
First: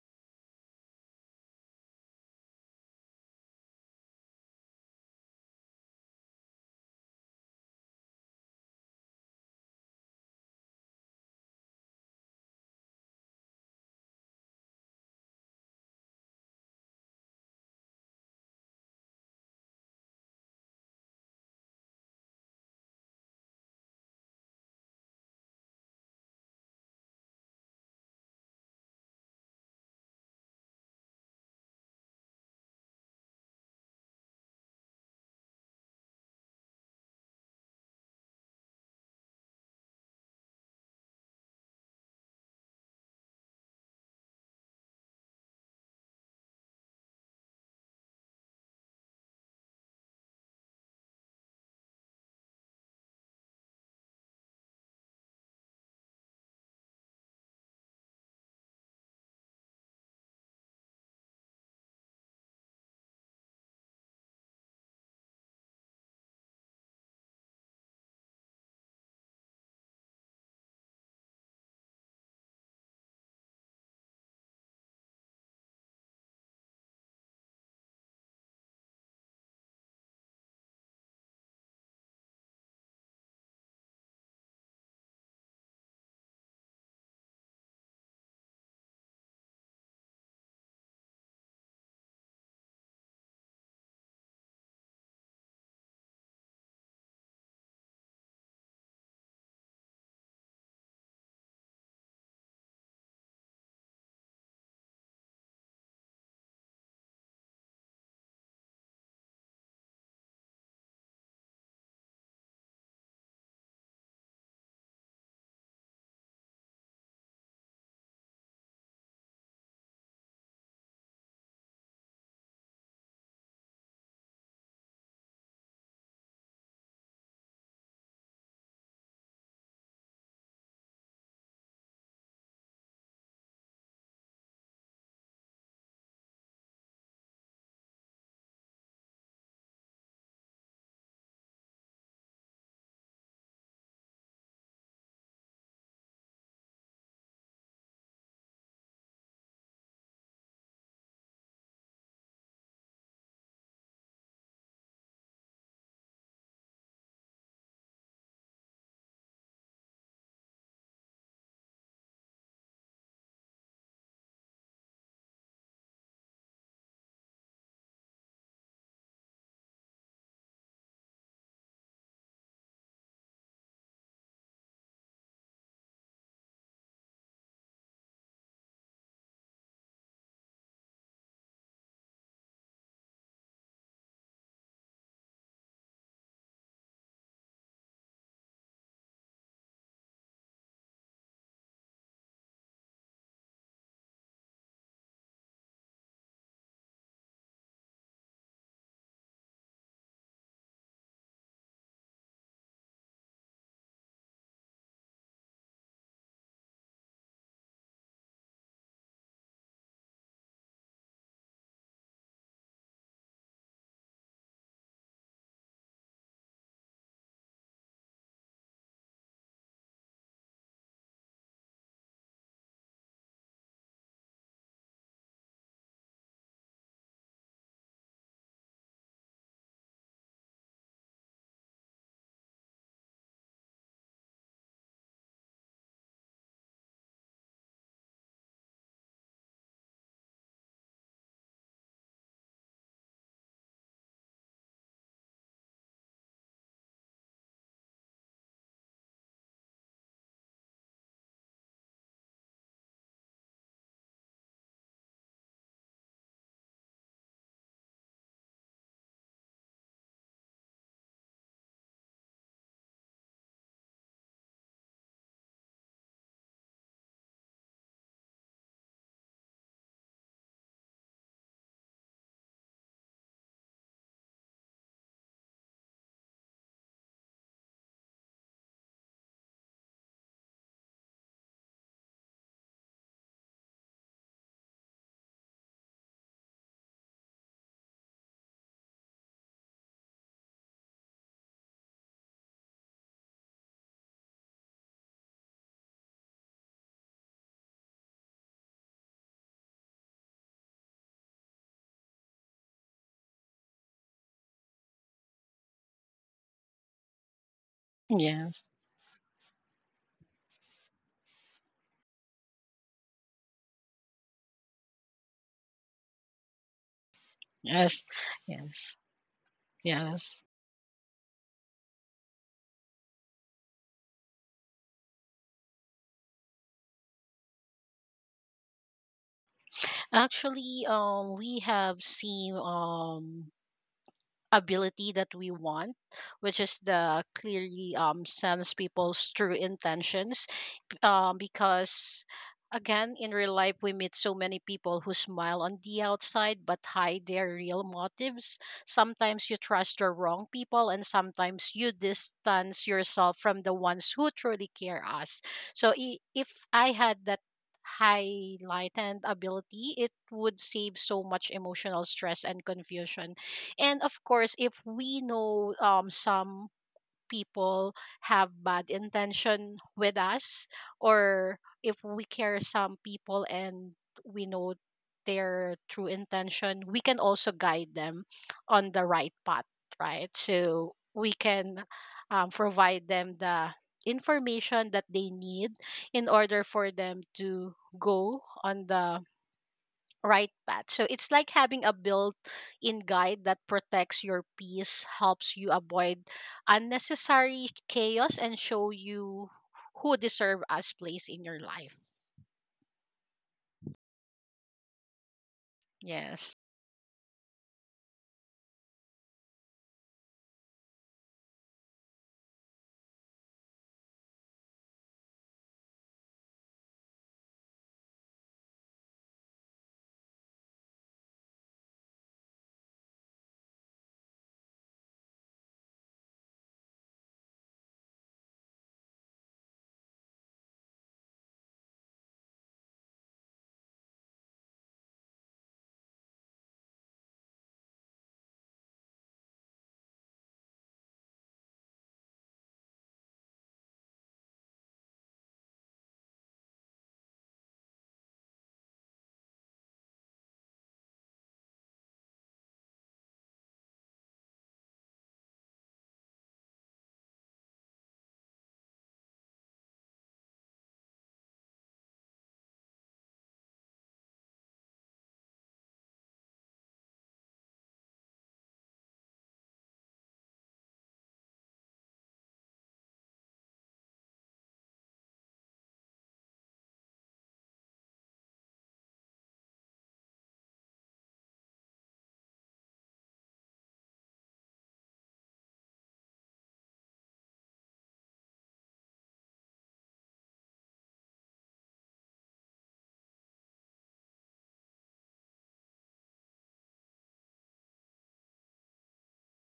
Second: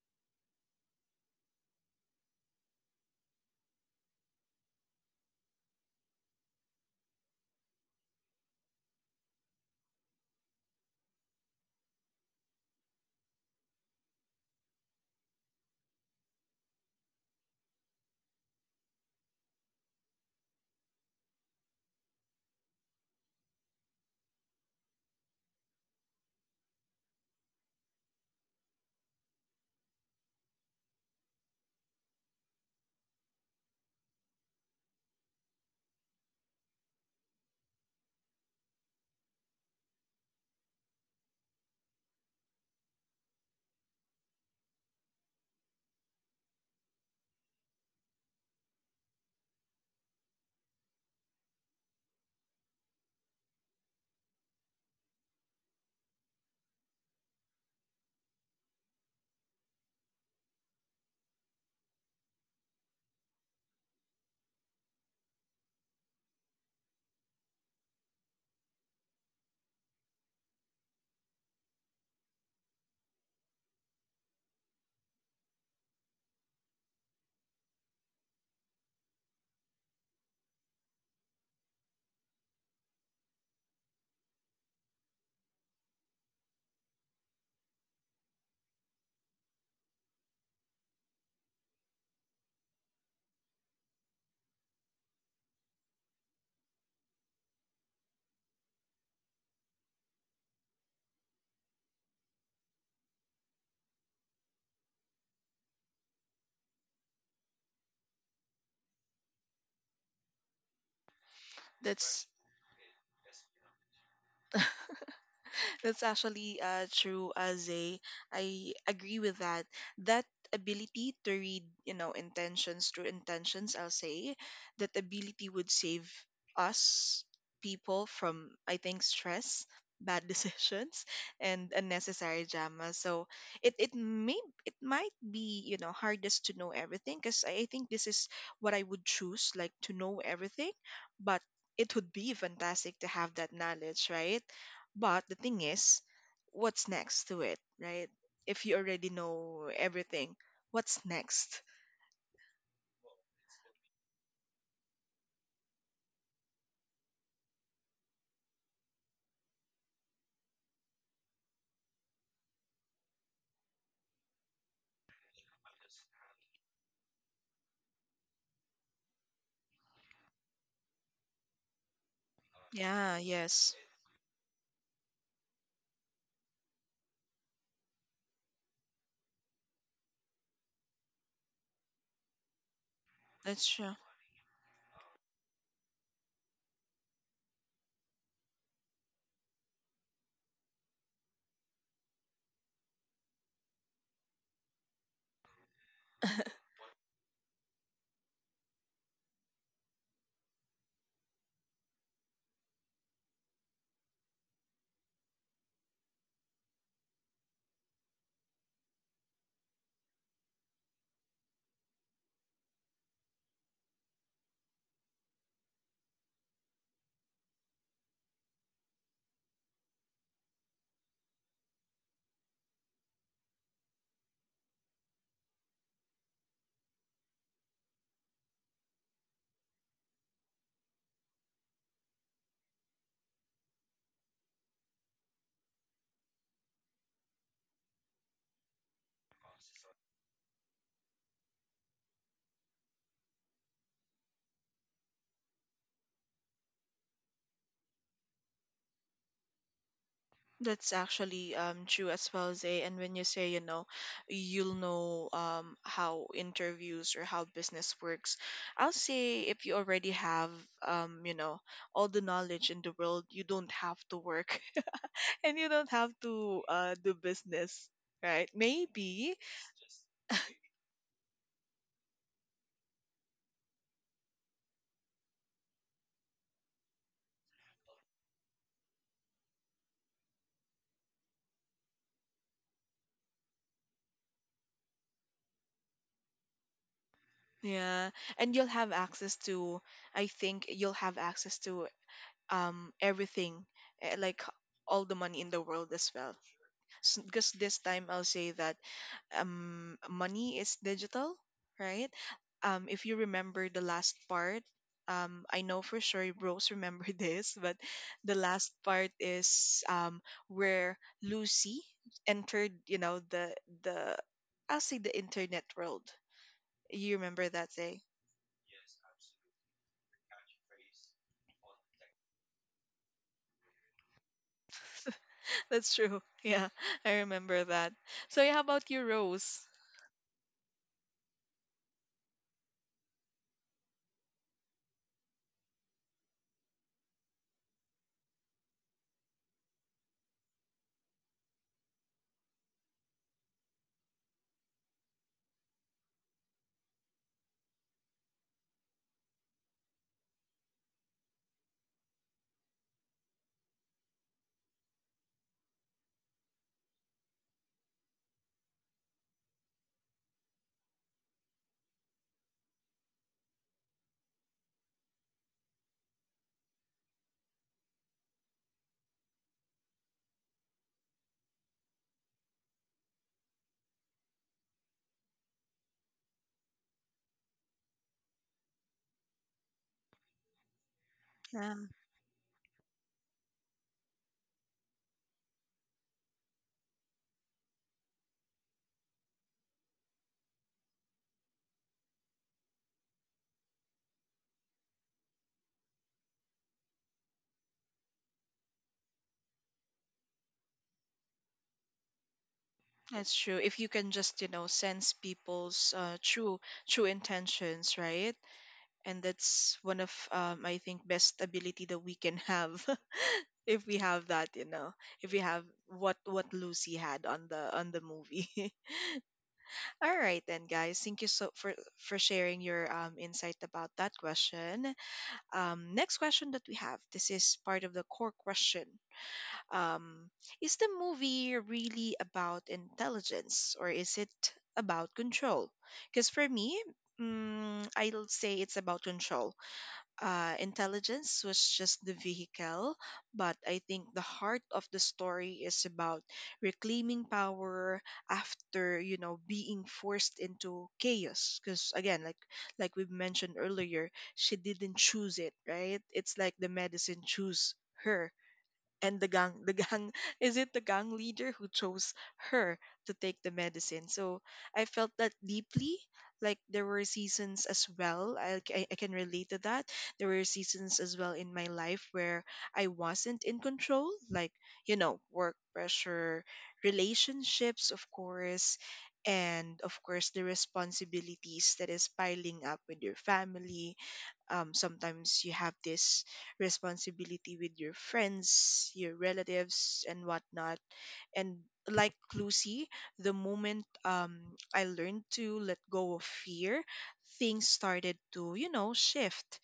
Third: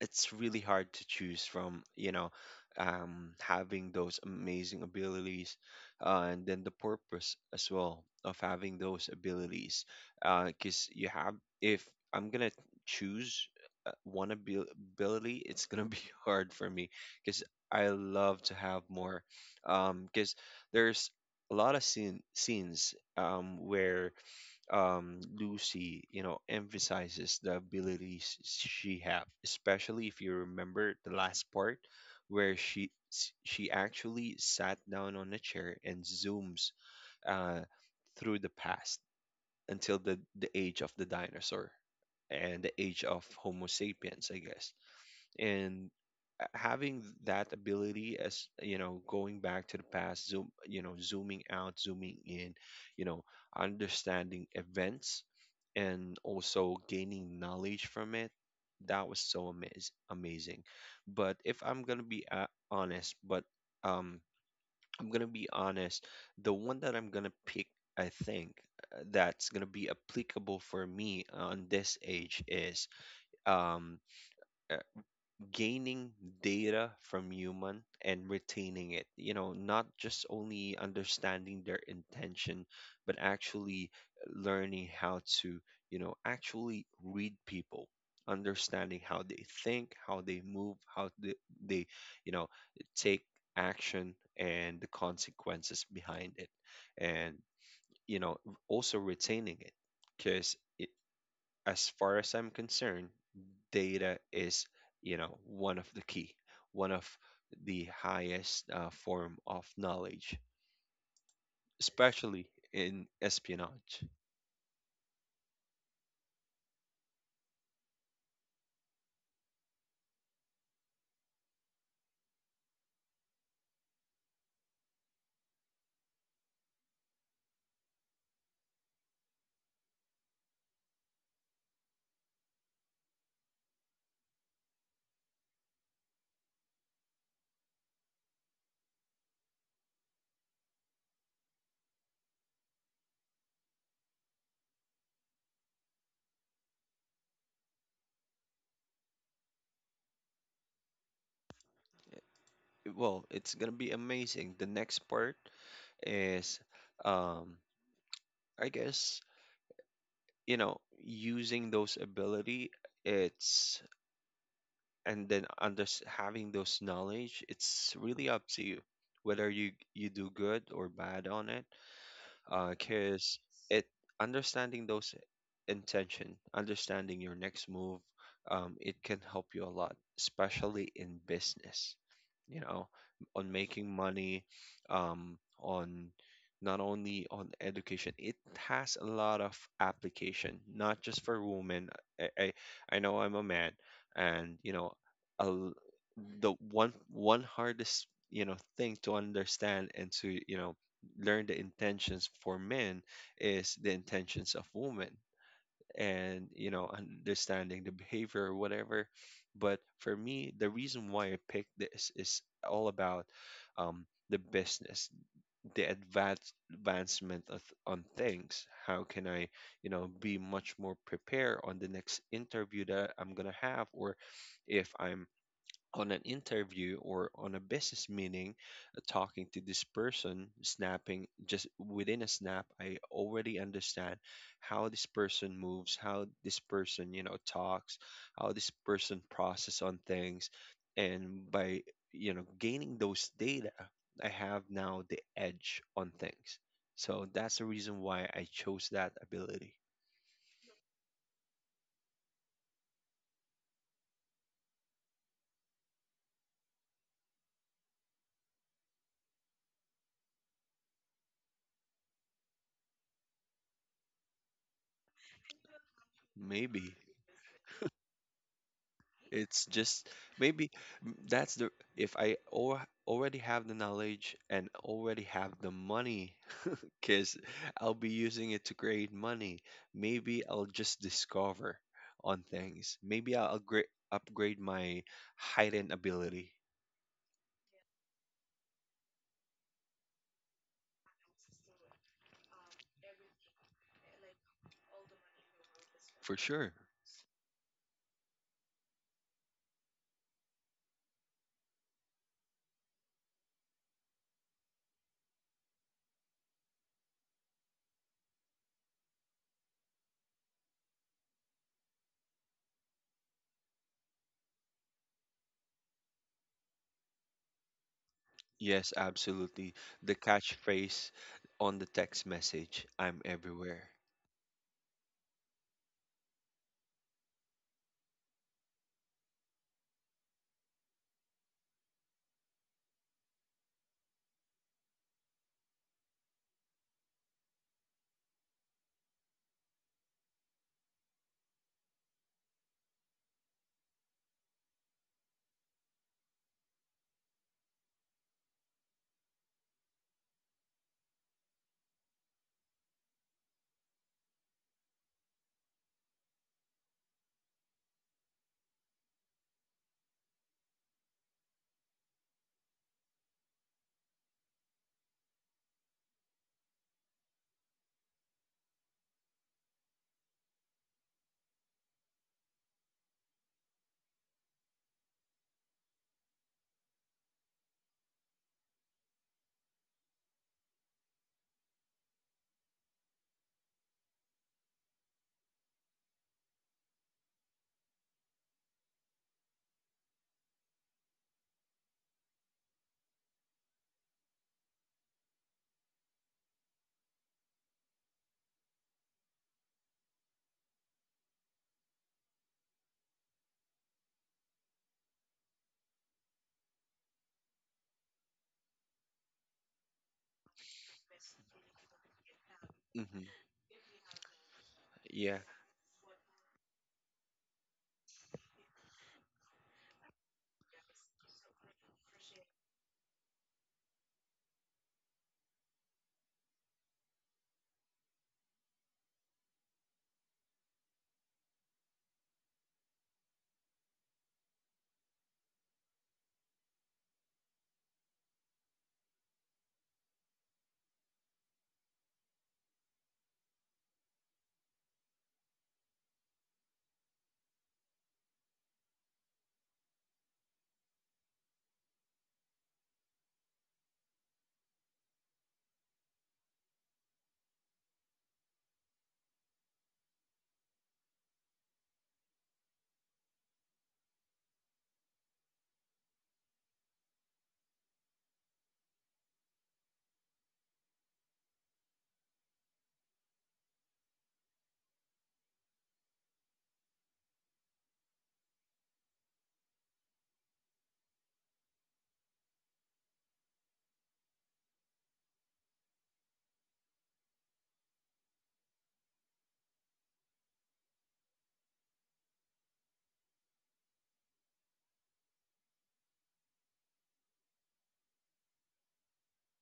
Speaker 2: it's really hard to choose from, having those amazing abilities, and then the purpose as well of having those abilities. Because, you have if I'm gonna choose one ability, it's gonna be hard for me, because I love to have more, because there's a lot of scenes, where, Lucy, emphasizes the abilities she have, especially if you remember the last part, where she actually sat down on a chair and zooms uh, through the past until the age of the dinosaur and the age of Homo sapiens, I guess. And having that ability, as, going back to the past, zooming out, zooming in, you know understanding events, and also gaining knowledge from it. That was so amazing. But if I'm gonna be honest, um i'm gonna be honest the one that I'm gonna pick, I think, that's gonna be applicable for me on this age, is um uh, gaining data from human and retaining it, not just only understanding their intention, but actually learning how to, actually read people, understanding how they think, how they move, how they you know take action and the consequences behind it, and, you know also retaining it. Because, as far as I'm concerned, data is one of the key, one of the highest form of knowledge,
Speaker 1: That's
Speaker 2: especially in espionage.
Speaker 1: That's actually true, Zay. I agree with that. That ability to read, you know, intentions through intentions, I'll say, that ability would save us people from, I think, stress, bad decisions, and unnecessary drama. So it may it might be you know hardest to know everything because I think this is what I would choose, like to know everything, but it would be fantastic to have that knowledge, right? But the thing is, what's next to it, right? If you already know everything, what's next?
Speaker 2: Well, it's gonna be amazing. The next part is, um, I guess, using those ability. It's And then, under having those knowledge, it's really up to you whether you do good or bad on it.
Speaker 1: Yeah,
Speaker 2: Because,
Speaker 1: yes,
Speaker 2: it understanding those intention, understanding your next move, it can help you a lot, especially in business. You know, on
Speaker 1: that's
Speaker 2: making
Speaker 1: true.
Speaker 2: money, on not only on education, it has a lot of application, not just for women. I I, I know I'm a man, and, a l the one one hardest, thing to understand, and to, learn the intentions for men, is the intentions of women. And, understanding the behavior or whatever. But for me, the reason why I picked this is all about, the business, the advancement on things, how can I be much more prepared on the next interview that I'm gonna have. Or, if I'm on an interview or on a business meeting, talking to this person, snapping, just within a snap I already understand how this person moves, how this person, talks, how this person process on things, and by, gaining those data, I have now the edge on things. So that's the reason why I chose that ability.
Speaker 1: That's actually true as well, Zay. And when you say, you know, you'll know how interviews or how business works, I'll say if you already have, um, you know, all the knowledge in the world, you don't have to work and you don't have to
Speaker 2: Maybe.
Speaker 1: do business, right? Maybe.
Speaker 2: It's just Maybe that's the, if I, or already have the knowledge and already have the money, because I'll be using it to create money. Maybe I'll just discover on things. Maybe I'll upgrade my hidden ability
Speaker 1: Yeah, and you'll have access to, I think you'll have access to everything, like all the money in the world as well.
Speaker 2: for sure.
Speaker 1: Because this time I'll say that money is digital, right? If you remember the last part, I know for sure Rose remember this, but the
Speaker 3: Yes.
Speaker 1: last part is where Lucy entered, you know, the I'll say the internet world. You remember that, say?
Speaker 3: Yes.
Speaker 2: Yes,
Speaker 3: Yes.
Speaker 2: absolutely. The
Speaker 3: Yes.
Speaker 2: catchphrase on the text message, I'm everywhere.
Speaker 1: That's true. Yeah, I remember that. So yeah, how about you, Rose?
Speaker 3: Actually, we have seen ability that we want, which is the clearly sense people's true intentions, because again in real life we meet so many people who smile on the outside but hide their real motives. Sometimes you trust the wrong people, and sometimes you distance yourself from the ones who truly care us. So if I had that highlighted ability, it would save so much emotional stress and confusion. And of course, if we know some people have bad intention with us, or if we care some people and we know their true intention, we can also guide them on the right path, right? So we
Speaker 1: Yeah,
Speaker 3: can provide them the information that they need in order for them to go on the right path. So it's like having a built in guide that protects your peace, helps you avoid unnecessary chaos, and show you who deserve God's place in your life.
Speaker 1: that's true. If you can just, you know, sense people's
Speaker 3: Yes.
Speaker 1: true intentions, right? And that's one of I think best ability that we can have
Speaker 2: Hmm.
Speaker 1: if we have that, you know, if we
Speaker 2: Yeah.
Speaker 1: have what Lucy had on the movie. All right then, guys. Thank you so for sharing your insight about that question. Next question that we have. This is part of the core question. Um, is the movie really about intelligence or is it about control? Because for me, I'll say it's about control. Intelligence was just the vehicle, but I think the heart of the story is about reclaiming power after, you know, being forced into chaos. Because again, like we mentioned earlier, she didn't choose it, right? It's like the medicine choose her, and the gang is it the gang leader who chose her to take the medicine. So I felt that deeply. Like, there were seasons as well. I can relate to that. There were seasons as well in my life where I wasn't in control, like, you know, work pressure, relationships of course, and of course the responsibilities that is piling up with your family. Um, sometimes you have this responsibility with your friends, your relatives, and whatnot. And like Lucy, the moment I learned to let go of fear, things started to, you know, shift.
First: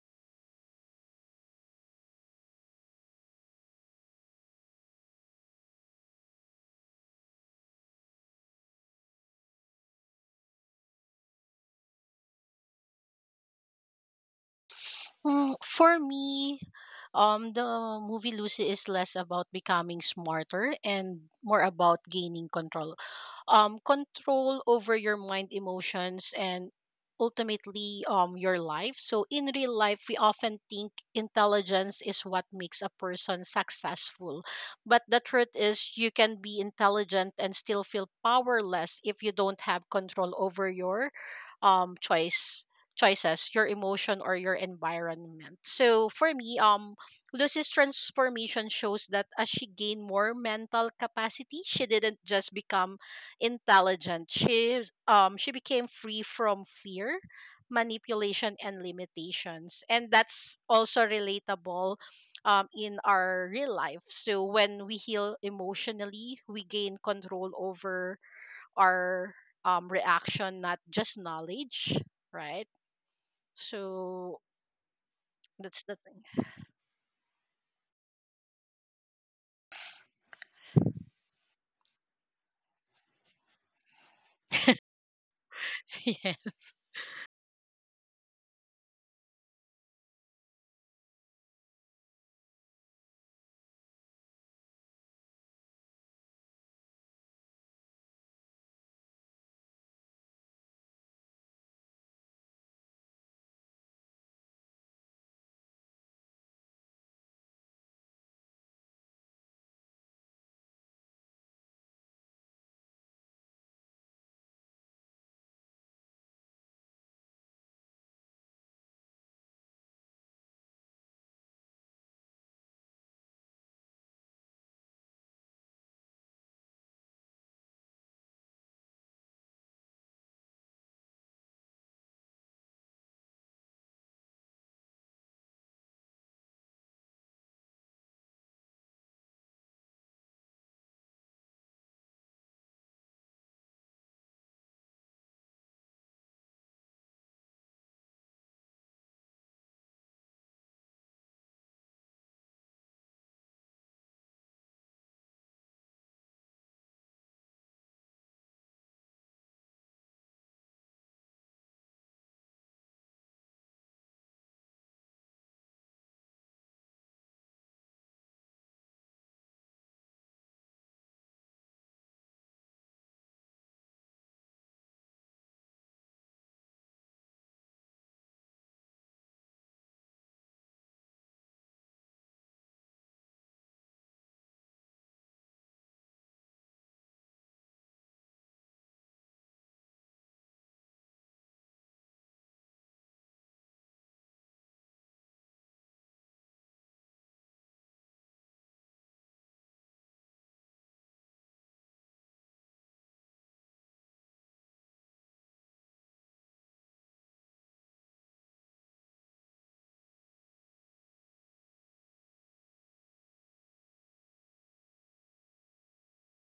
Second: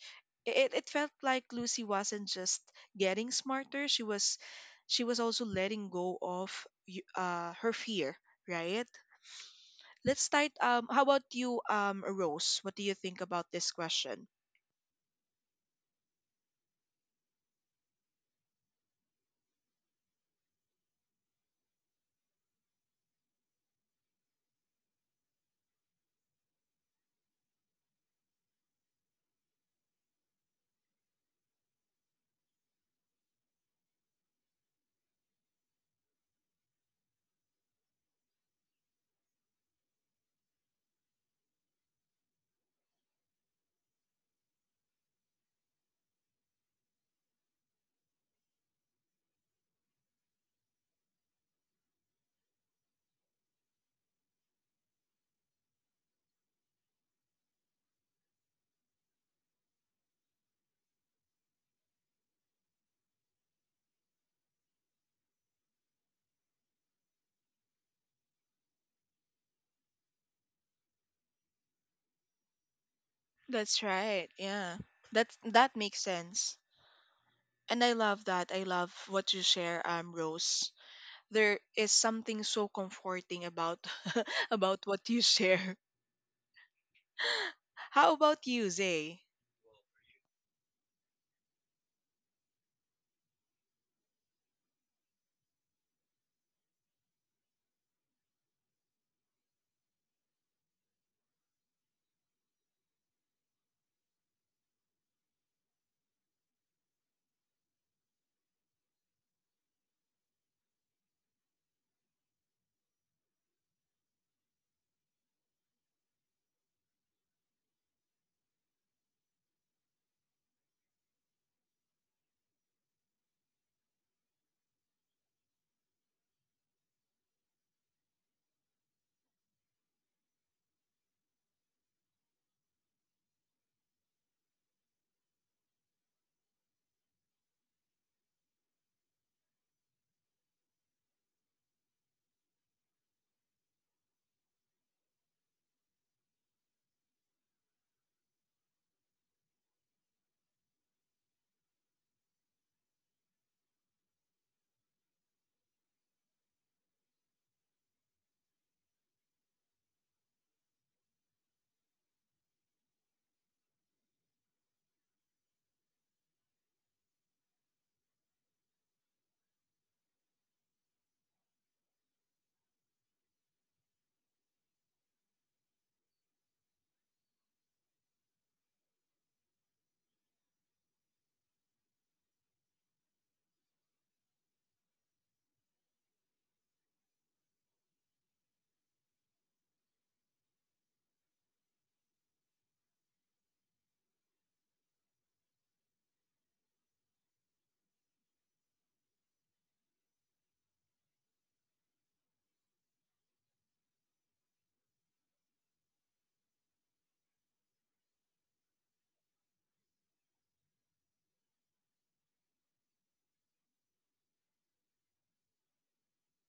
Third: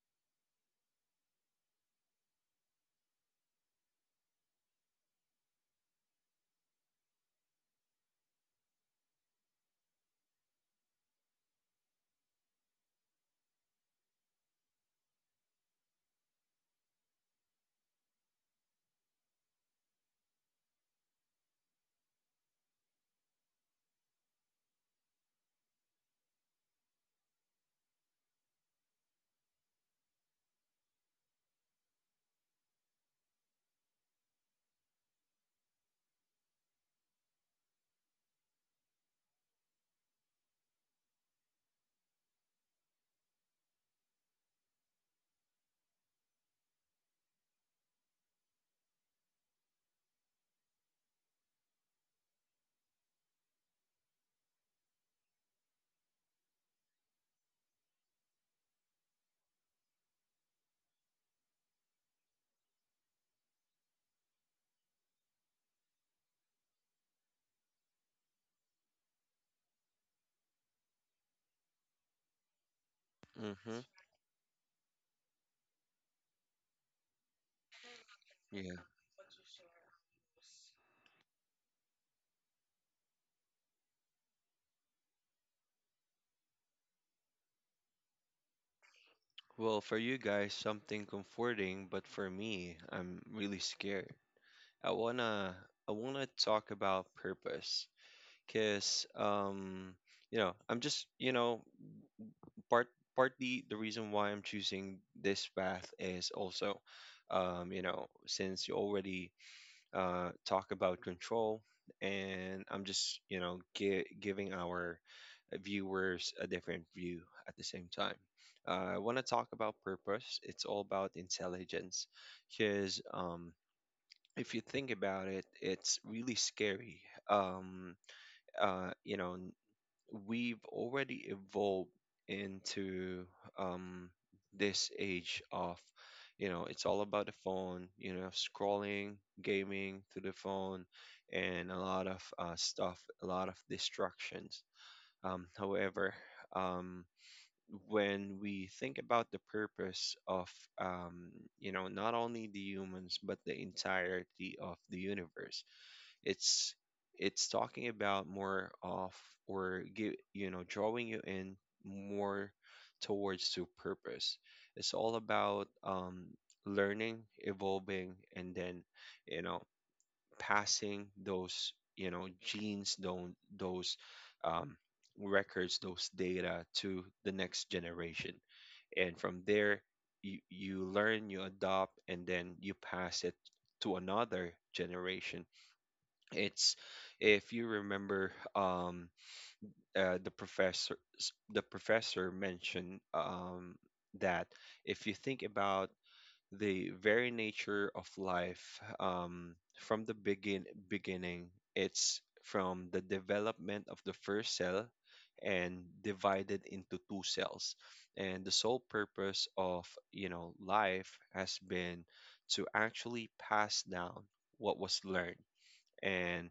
Speaker 1: It felt like Lucy wasn't just getting smarter; she was also letting go of her fear, right? Let's start. How about you, Rose? What do you think about this question?
Speaker 3: Mm, for me, the movie Lucy is less about becoming smarter and more about gaining control. Control over your mind, emotions, and ultimately your life. So, in real life, we often think intelligence is what makes a person successful. But the truth is, you can be intelligent and still feel powerless if you don't have control over your um, choice choices, your emotion, or your environment. So for me, Lucy's transformation shows that as she gained more mental capacity, she didn't just become intelligent. She became free from fear, manipulation, and limitations. And that's also relatable in our real life. So when we heal emotionally, we gain control over our reaction, not just knowledge, right?
Speaker 2: Hmm.
Speaker 1: That's right.
Speaker 3: So
Speaker 1: Yeah. That that
Speaker 3: that's the
Speaker 1: makes
Speaker 3: thing.
Speaker 1: sense. And I love that. I love what you share, Rose. There is something so comforting about about what you share. How about you, Zay?
Speaker 2: Well, for you guys, something comforting, but for me, I'm really scared. I wanna I wanna talk about purpose, cause I'm just, part partly the reason why I'm choosing this path is also, since you already talk about control, and I'm just, giving our viewers a different view at the same time. I want to talk about purpose. It's all about intelligence, because, if you think about it, it's really scary. Um, uh, you know, we've already evolved into, um, this age of, it's all about the phone, scrolling, gaming through the phone, and a lot of stuff, a lot of distractions. However, um, when we think about the purpose of, um, not only the humans, but the entirety of the universe, it's it's talking about more of, or give you know drawing you in more towards to purpose. It's all about learning, evolving, and then you know passing those genes, those um, records, those data to the next generation, and from there you learn, you adopt, and then you pass it to another generation. It's if you remember the the professor mentioned that if you think about the very nature of life from the beginning, it's from the development of the first cell and divided into two cells, and the sole purpose of, you know, life has been to actually pass down what was learned, and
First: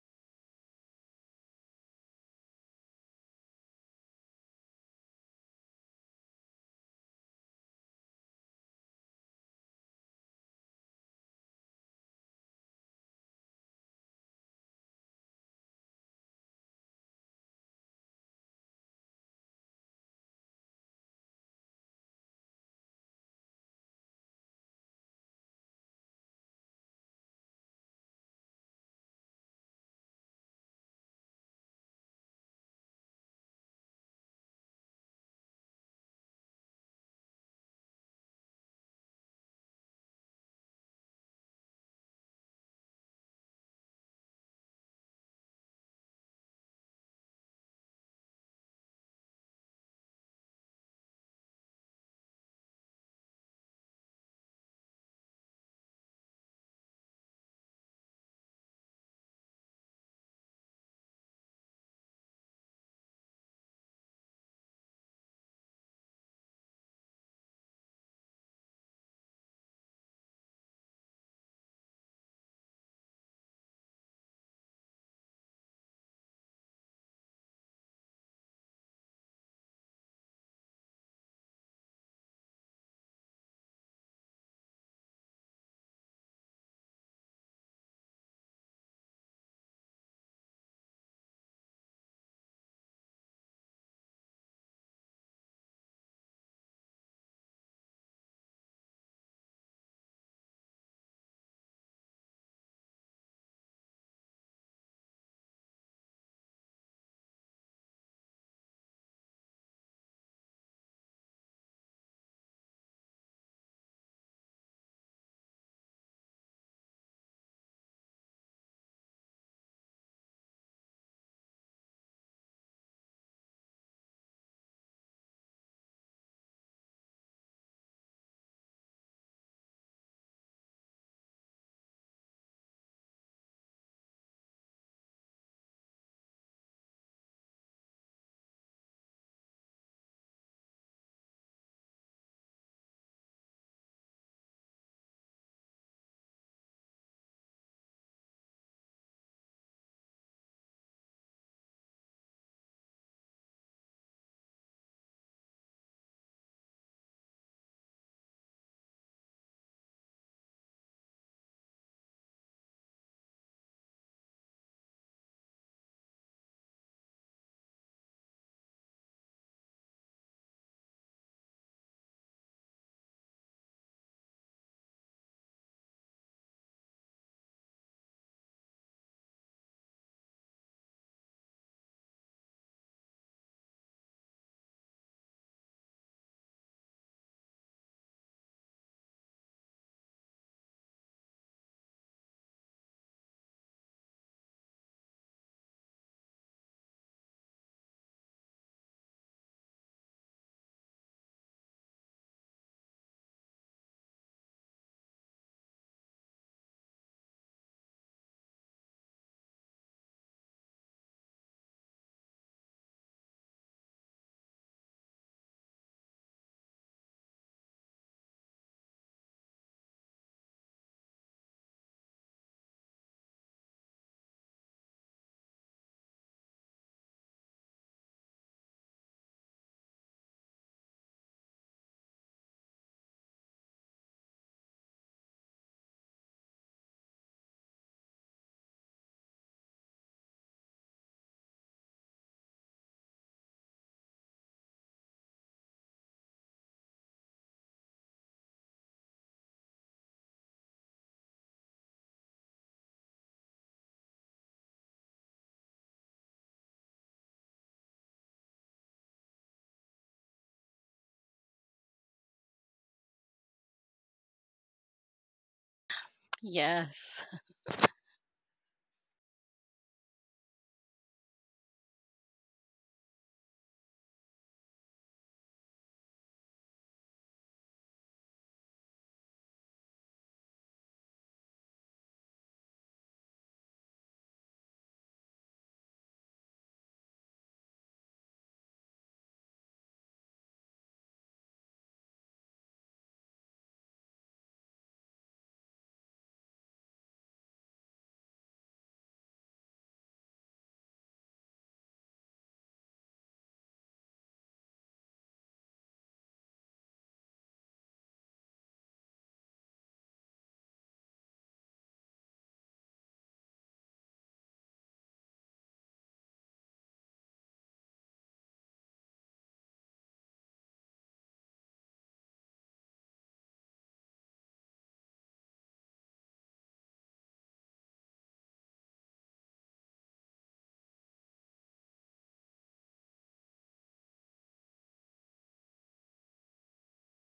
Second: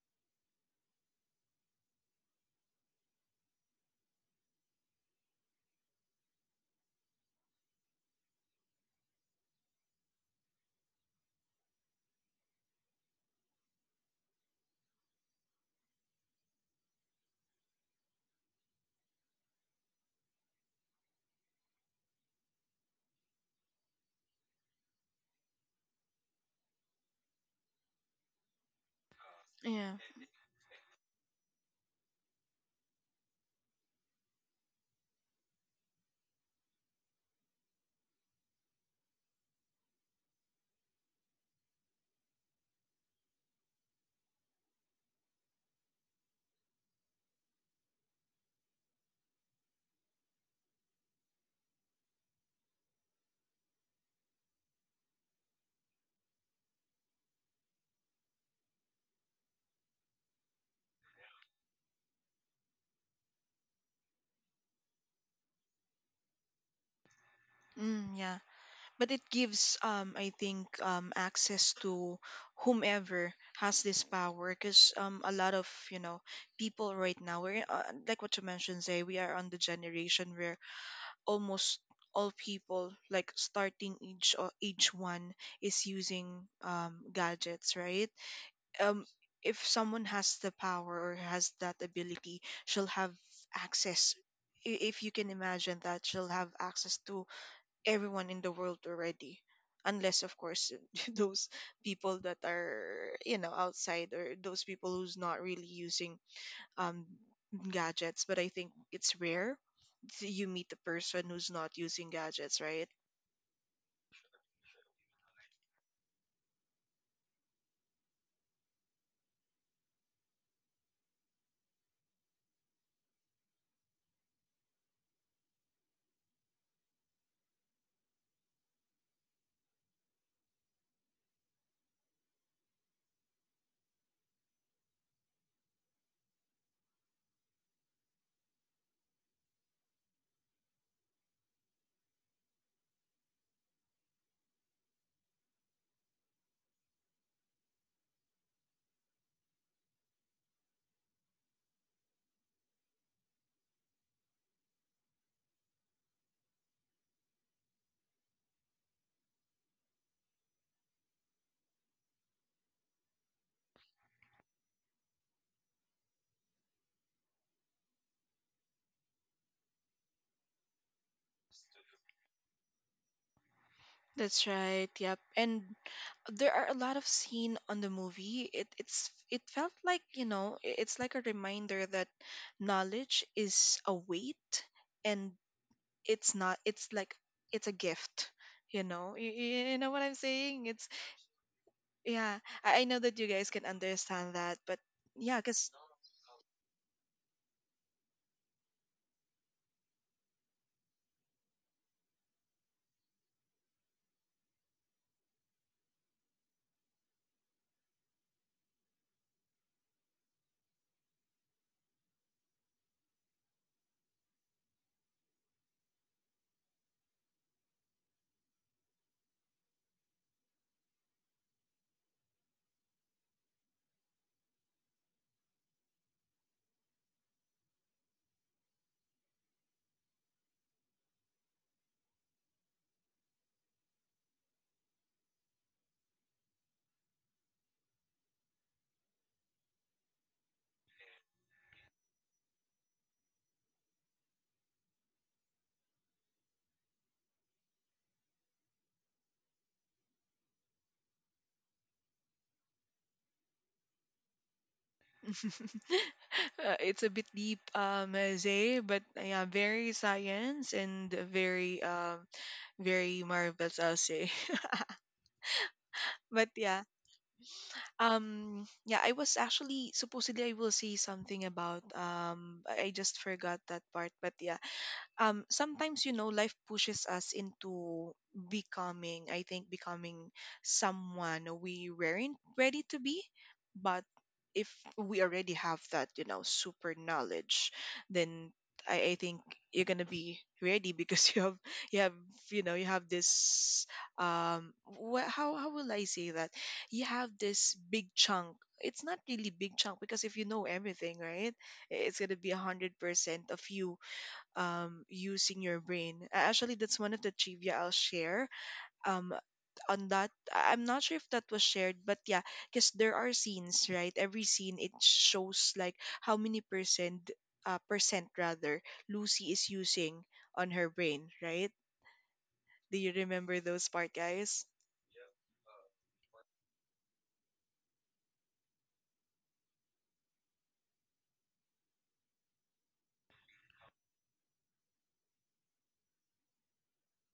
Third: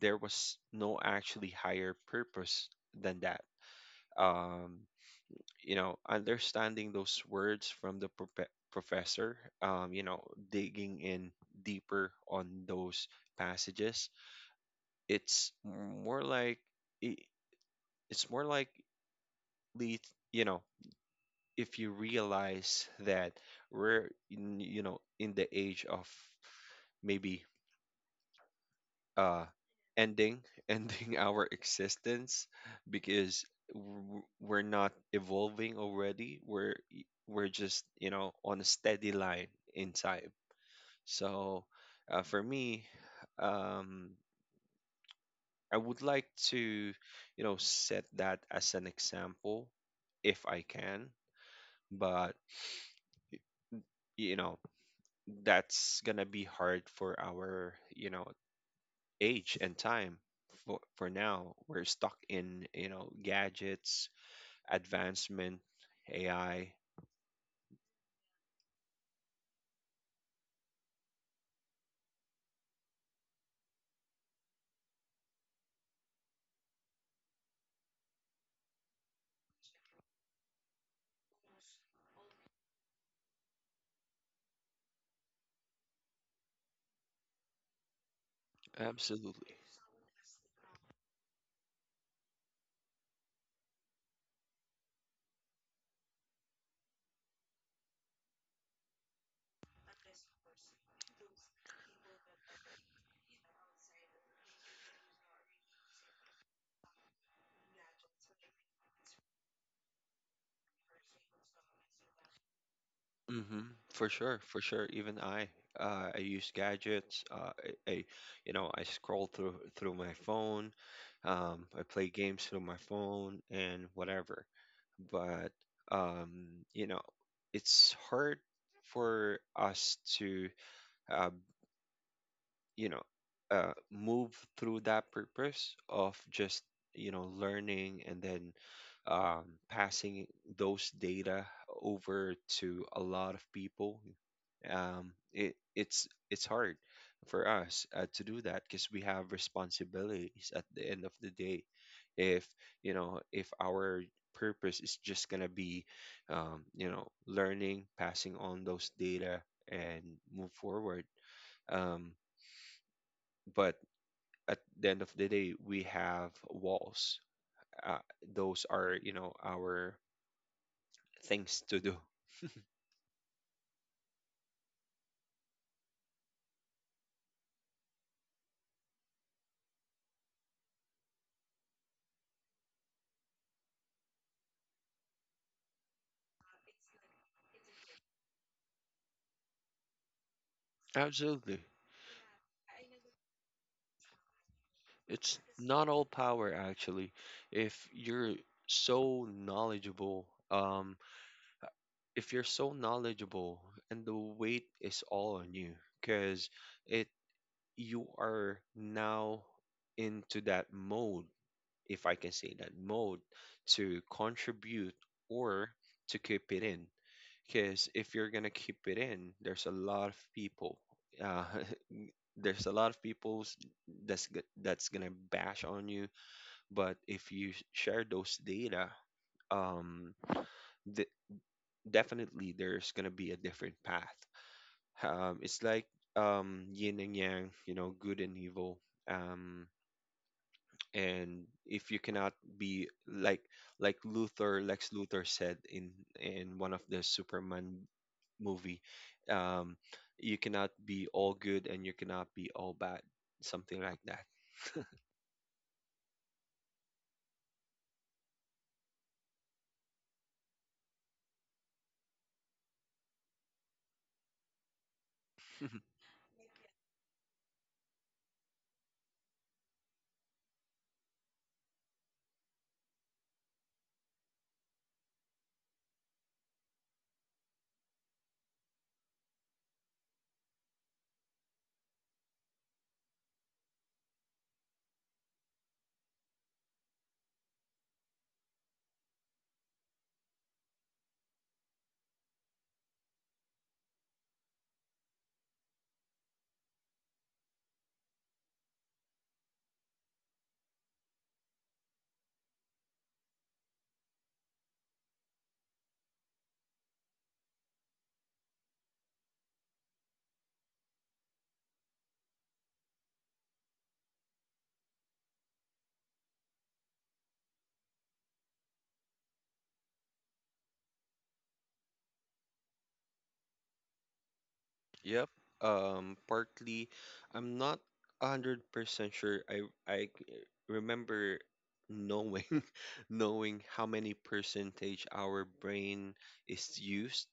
Speaker 2: there was no actually higher purpose than that. Um, understanding those words from the professor, um, you know, digging in deeper on those passages, it's more like i- it's more likely, you know, if you realize that we're in, you know, in the age of maybe uh
Speaker 1: Yeah.
Speaker 2: ending ending our existence, because we're not evolving already, we're we're just, you know, on a steady line in time. So for me, um I would like to, you know, set that as an example if I can, but, you know, that's gonna be hard for our, you know, age and time. For now we're stuck in, you know, gadgets, advancement, AI.
Speaker 1: Mm, yeah. But it gives I think access to whomever has this power, because a lot of, you know, people right now we're like what you mentioned, Zay, we are on the generation where almost all people, like, starting age or age one, is using gadgets, right? Um,
Speaker 2: Absolutely.
Speaker 1: if someone has the power or has that ability, she'll have access. If you can imagine that, she'll have access to everyone in the world already, unless of course those people that are, you know, outside, or those people who's not really using um, gadgets, but I think it's rare that you meet the person who's not using gadgets, right?
Speaker 2: Mm hmm for sure, for sure. Even I, I use gadgets. I you know, I scroll through my phone, I play games through my phone and whatever. But you know, it's hard for us to uh, you know, move through that purpose of just, you know, learning and then, passing those data over to a lot of people. It's hard for us to do that because we have responsibilities at the end of the day. If, you know, if our purpose is just gonna be, you know, learning, passing on those data and move forward, um, but at the end of the day, we have walls. Uh, those are, you know, our things to do.
Speaker 1: That's right. Yep. And there are a lot of scene on the movie. It it's it felt like, you know, it's like a reminder that knowledge is a weight, and it's not, it's like, it's a gift, you know. You know what I'm saying? It's
Speaker 2: Absolutely.
Speaker 1: yeah. I know that you guys can understand that, but
Speaker 2: It's
Speaker 1: yeah, cuz
Speaker 2: not all power, actually. If you're so knowledgeable, if you're so knowledgeable and the weight is all on you, because it you are now into that mode, if I can say that, mode, to contribute or to keep it in. Because if you're gonna keep it in, there's a lot of people. Uh, there's a lot of people that's gonna bash on you. But if you share those data, um, th- definitely there's gonna be a different path. It's like, yin and yang, you know, good and evil. Um, and if you cannot be like Luther, Lex Luthor said in one of the Superman movie, um, you cannot be all good and you cannot be all bad, something like that.
Speaker 1: uh, it's a bit deep, Zay, but yeah, very science and very, very marvelous, I'll say. But yeah,
Speaker 3: Yes. Yes.
Speaker 1: yeah, I was actually supposedly I will say something about I just forgot that part, but yeah. Um, sometimes, you know, life pushes us into becoming, I think, becoming someone we weren't ready to be. But if we already have that, you know, super knowledge, then I think you're gonna be ready because you have you know, you have this how will I say that, you have this big chunk, it's not really big chunk because if you know everything, right, it's gonna be 100% of you using your brain. A- Actually, that's one of the trivia I'll share. Um, on that, I- I'm not sure if that was shared, but yeah, because there are scenes, right? Every scene it shows like how many percent, percent rather, Lucy is using on her brain, right? Do you remember those part, guys?
Speaker 2: Yep. Partly, I'm not 100% sure. I remember knowing knowing how many percentage our brain is used.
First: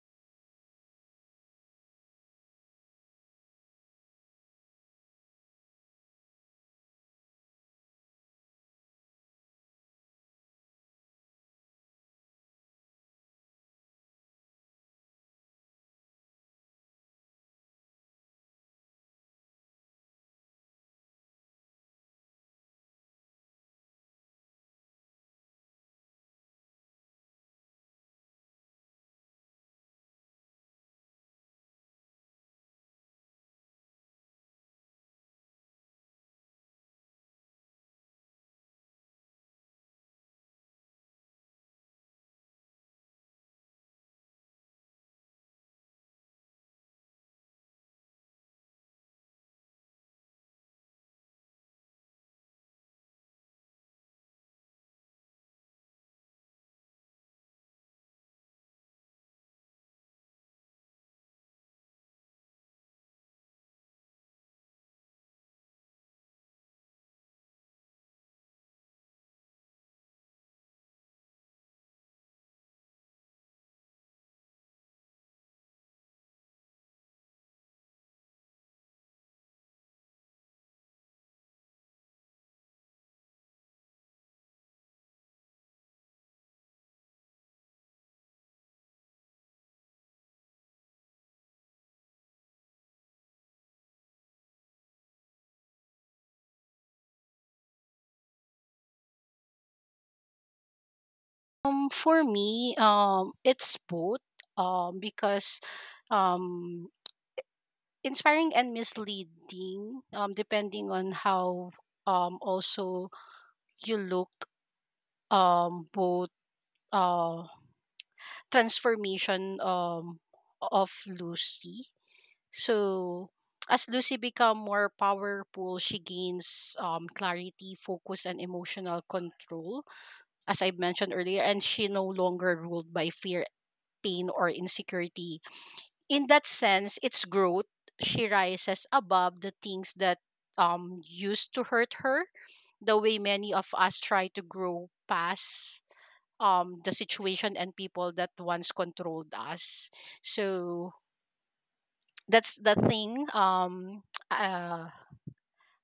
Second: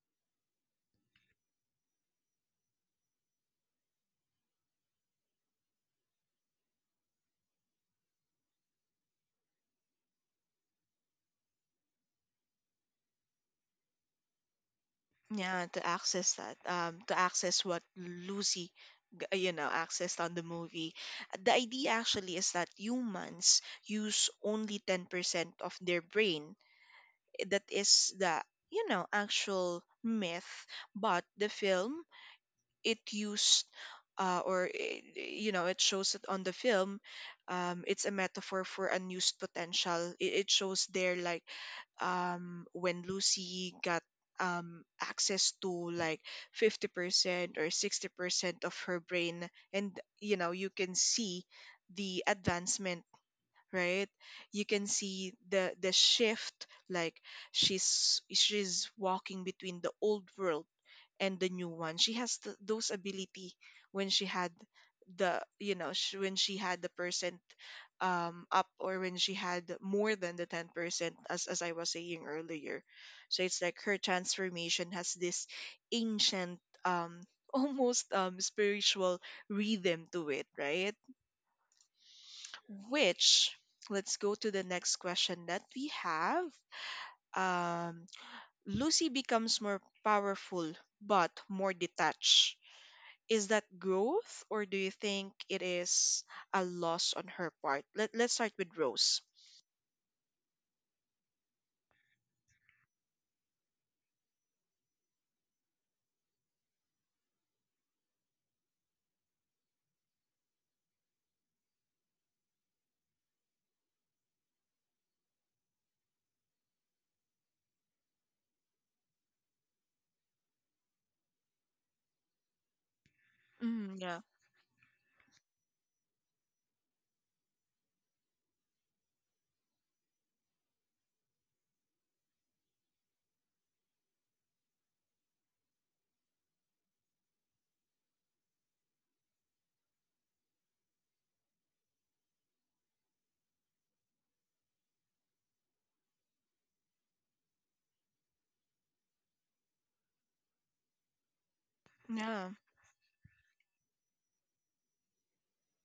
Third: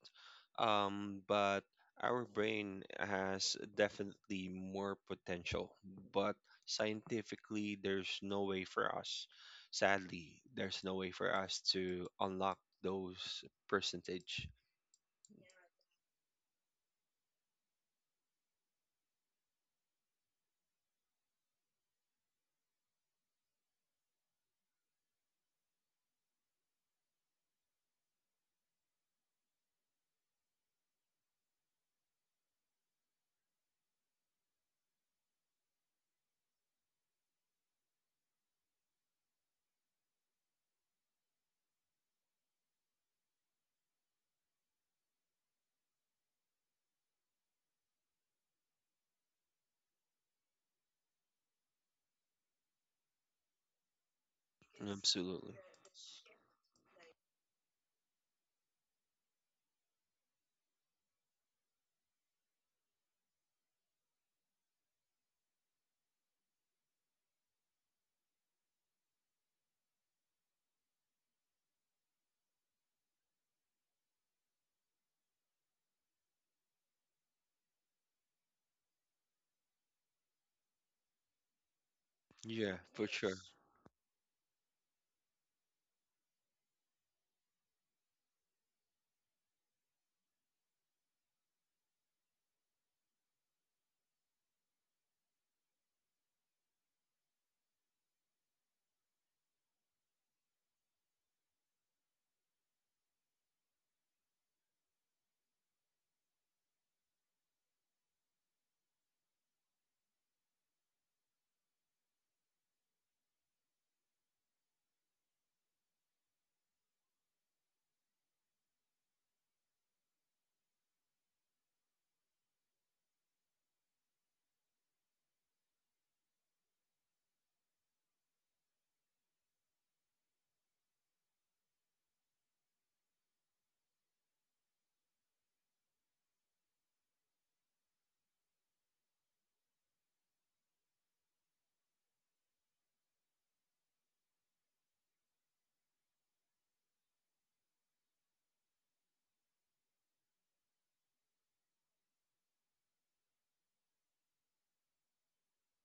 Speaker 2: But our brain has definitely more potential. But scientifically, there's no way for us. Sadly, there's no way for us to unlock those percentage.
Speaker 1: Yeah, to access that, to access what Lucy, g- you know, accessed on the movie. The idea actually is that humans use only 10% of their brain. That is the, you know, actual myth. But the film it used or you know it shows it on the film, it's a metaphor for unused potential. It shows there like when Lucy got access to like 50% or 60% of her brain, and you know, you can see the advancement, right? You can see
Speaker 2: Absolutely.
Speaker 1: the shift, like she's walking between the old world and the new one. She has those ability when she had the, you know, when she had the percent up, or when she had more than the 10%, as I was saying earlier. So it's like her transformation has this ancient almost spiritual rhythm to it, right?
Speaker 2: Yeah, for sure.
Speaker 1: Which, let's go to the next question that we have. Um, Lucy becomes more powerful but more detached. Is that growth, or do you think it is a loss on her part? Let Let's start with Rose.
Speaker 3: For me, it's both. Because, um, inspiring and misleading. Depending on how, also you look. Both. Uh, transformation. Of Lucy. So. As
Speaker 1: Mm,
Speaker 3: Lucy
Speaker 1: yeah,
Speaker 3: become more powerful, she gains clarity, focus, and emotional control as I mentioned earlier, and she no longer ruled by fear, pain, or insecurity. In that sense, it's growth. She rises above the things that used to hurt her, the way many of us try to grow past the situation and people that once controlled us. So
Speaker 1: yeah,
Speaker 3: that's the thing. Uh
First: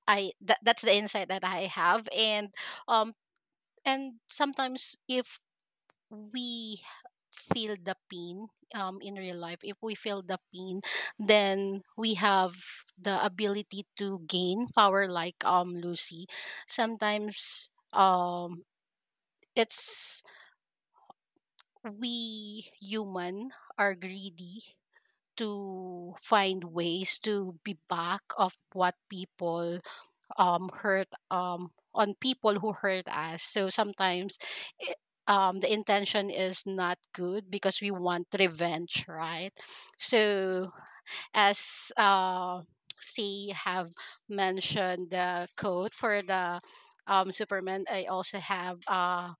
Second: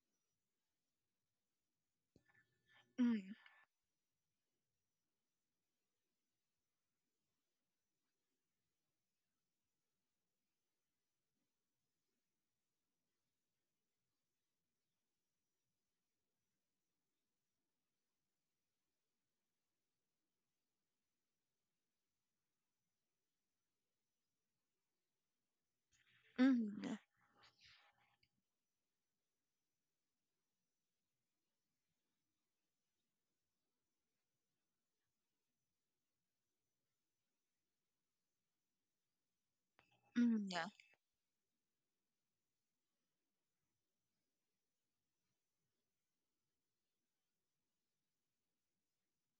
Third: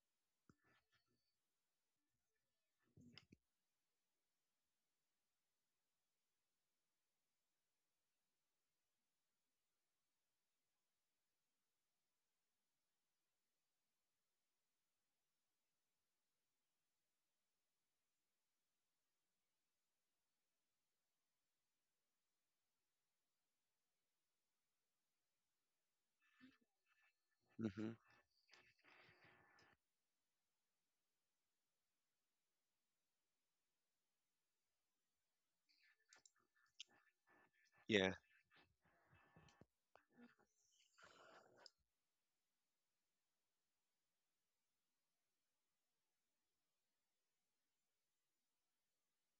Speaker 3: I That, that's the insight that I have, um
Speaker 1: mm,
Speaker 3: and sometimes if we feel the pain, in real life, if we feel the pain, then we have the ability to gain power like Lucy. Sometimes it's we human are greedy to find
Speaker 1: mm,
Speaker 3: ways to be
Speaker 2: Hmm.
Speaker 3: back of what people hurt on people who hurt us. So sometimes it, the intention is not good because we
Speaker 2: Yeah,
Speaker 3: want revenge, right?
Speaker 1: mm, yeah,
Speaker 3: So as C have mentioned the code for the Superman, I also have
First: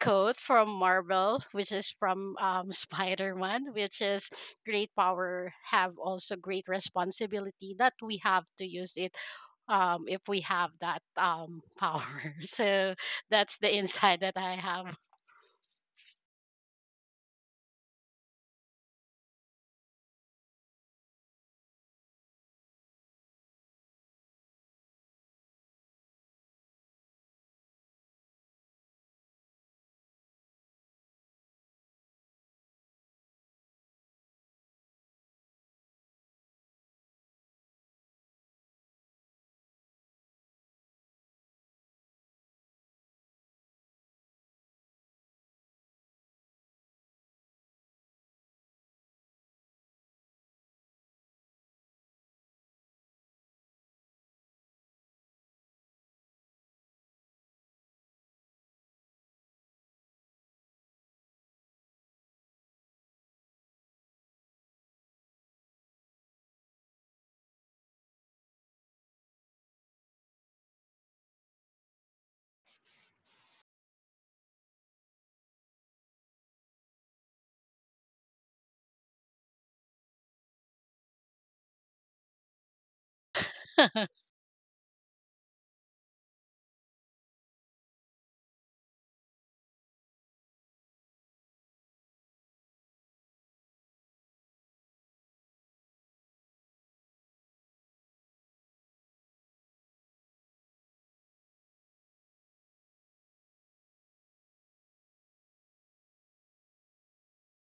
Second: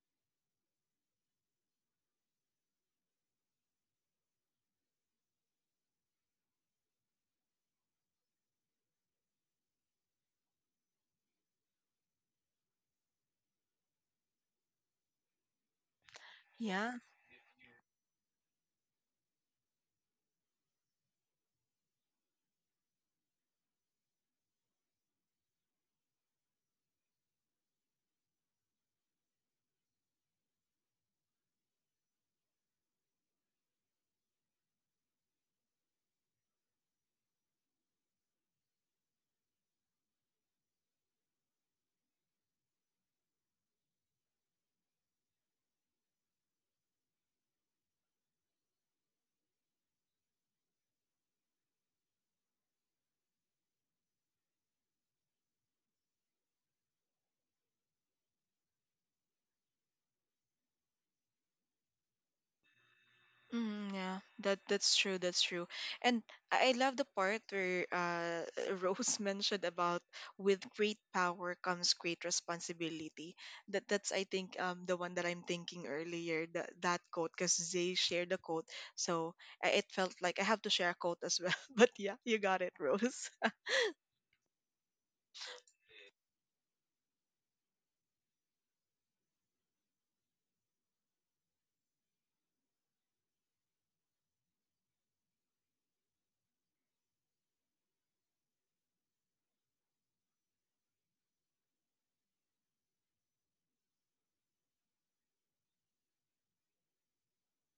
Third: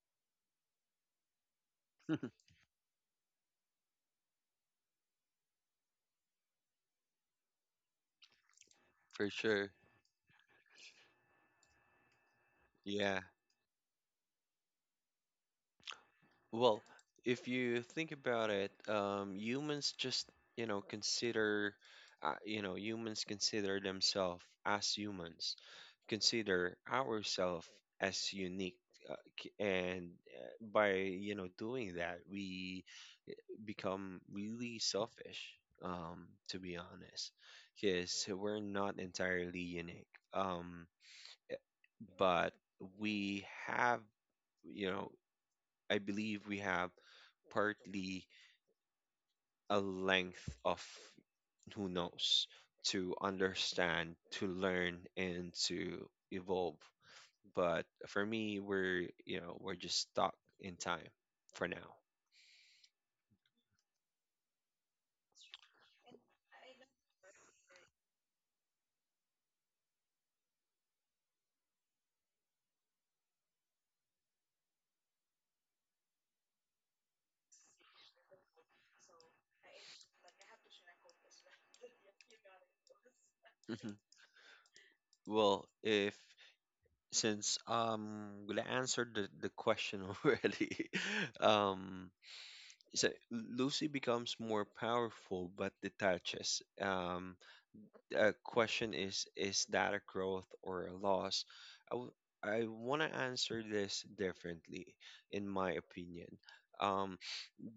Speaker 3: quote from Marvel, which is from Spider Man, which is great power have also great responsibility that we have to use it,
Speaker 2: for sure.
Speaker 3: if we have that power. So
Speaker 2: Yeah.
Speaker 3: that's the insight that I have.
Speaker 2: Well,
Speaker 1: yeah.
Speaker 2: if you think about it, humans just, you know, consider, you know, humans consider themselves as humans, consider ourselves as unique. Uh, c- and by, you know, doing that, we become really selfish, to be honest, because we're not entirely unique. But we have, you know, I believe we have partly a length of who knows to understand, to learn, and to evolve. But for me, we're, you know, we're just stuck in time for now.
Speaker 1: Mm, yeah, that that's true. That's true, and I love the part where Rose mentioned about with great power comes great responsibility. That that's, I think, um, the one that I'm thinking earlier. That that quote, because they shared the quote, so I, it felt like I have to share a quote as well. But yeah, you got it, Rose.
Speaker 2: Hmm. Well, if since we answered the question already, um, so Lucy becomes more powerful but detaches. Question is that a growth or a loss? I w- I want to answer this differently, in my opinion. Um,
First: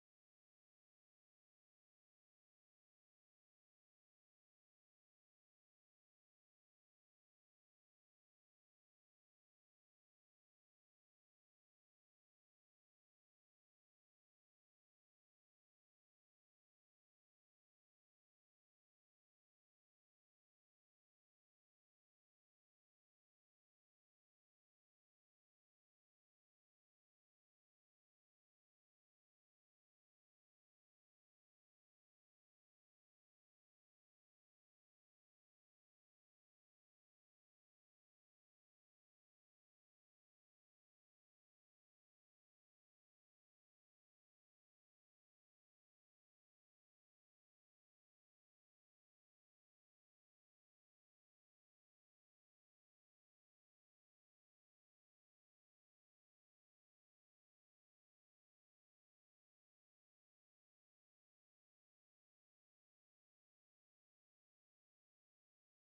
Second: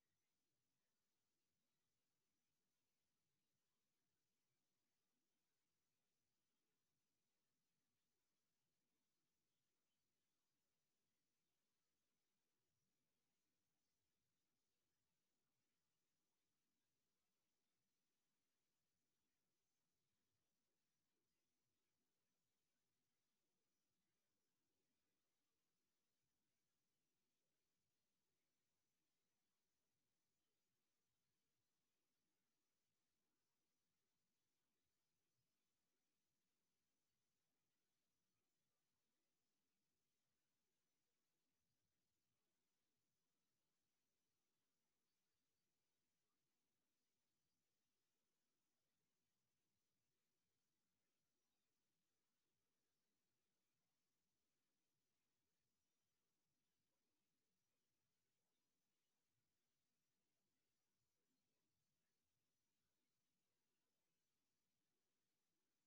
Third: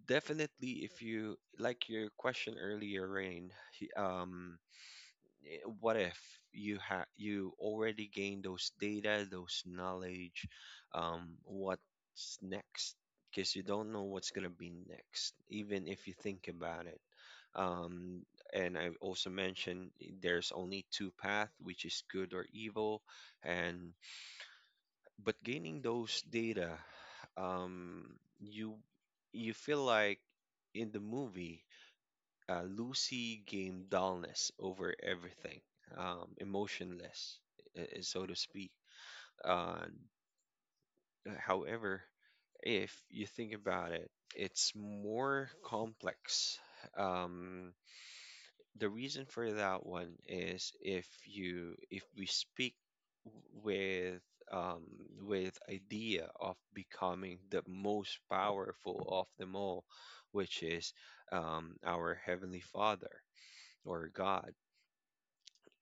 Speaker 2: Definitely, if you like your question earlier, Rain, he- um, what if you already gained those data, those knowledge, what's next? Because you don't know what's gonna be next, even if you think about it. Um, and I also mentioned there's only two path, which is good or evil, and but gaining those data, um, you you feel like in the movie. Lucy gained dullness over everything, emotionless, so to speak. Uh, However, if you think about it, it's more complex. Um, the reason for that one is if you if we speak with, um, with idea of becoming the most powerful of them all, which is, our heavenly Father or God.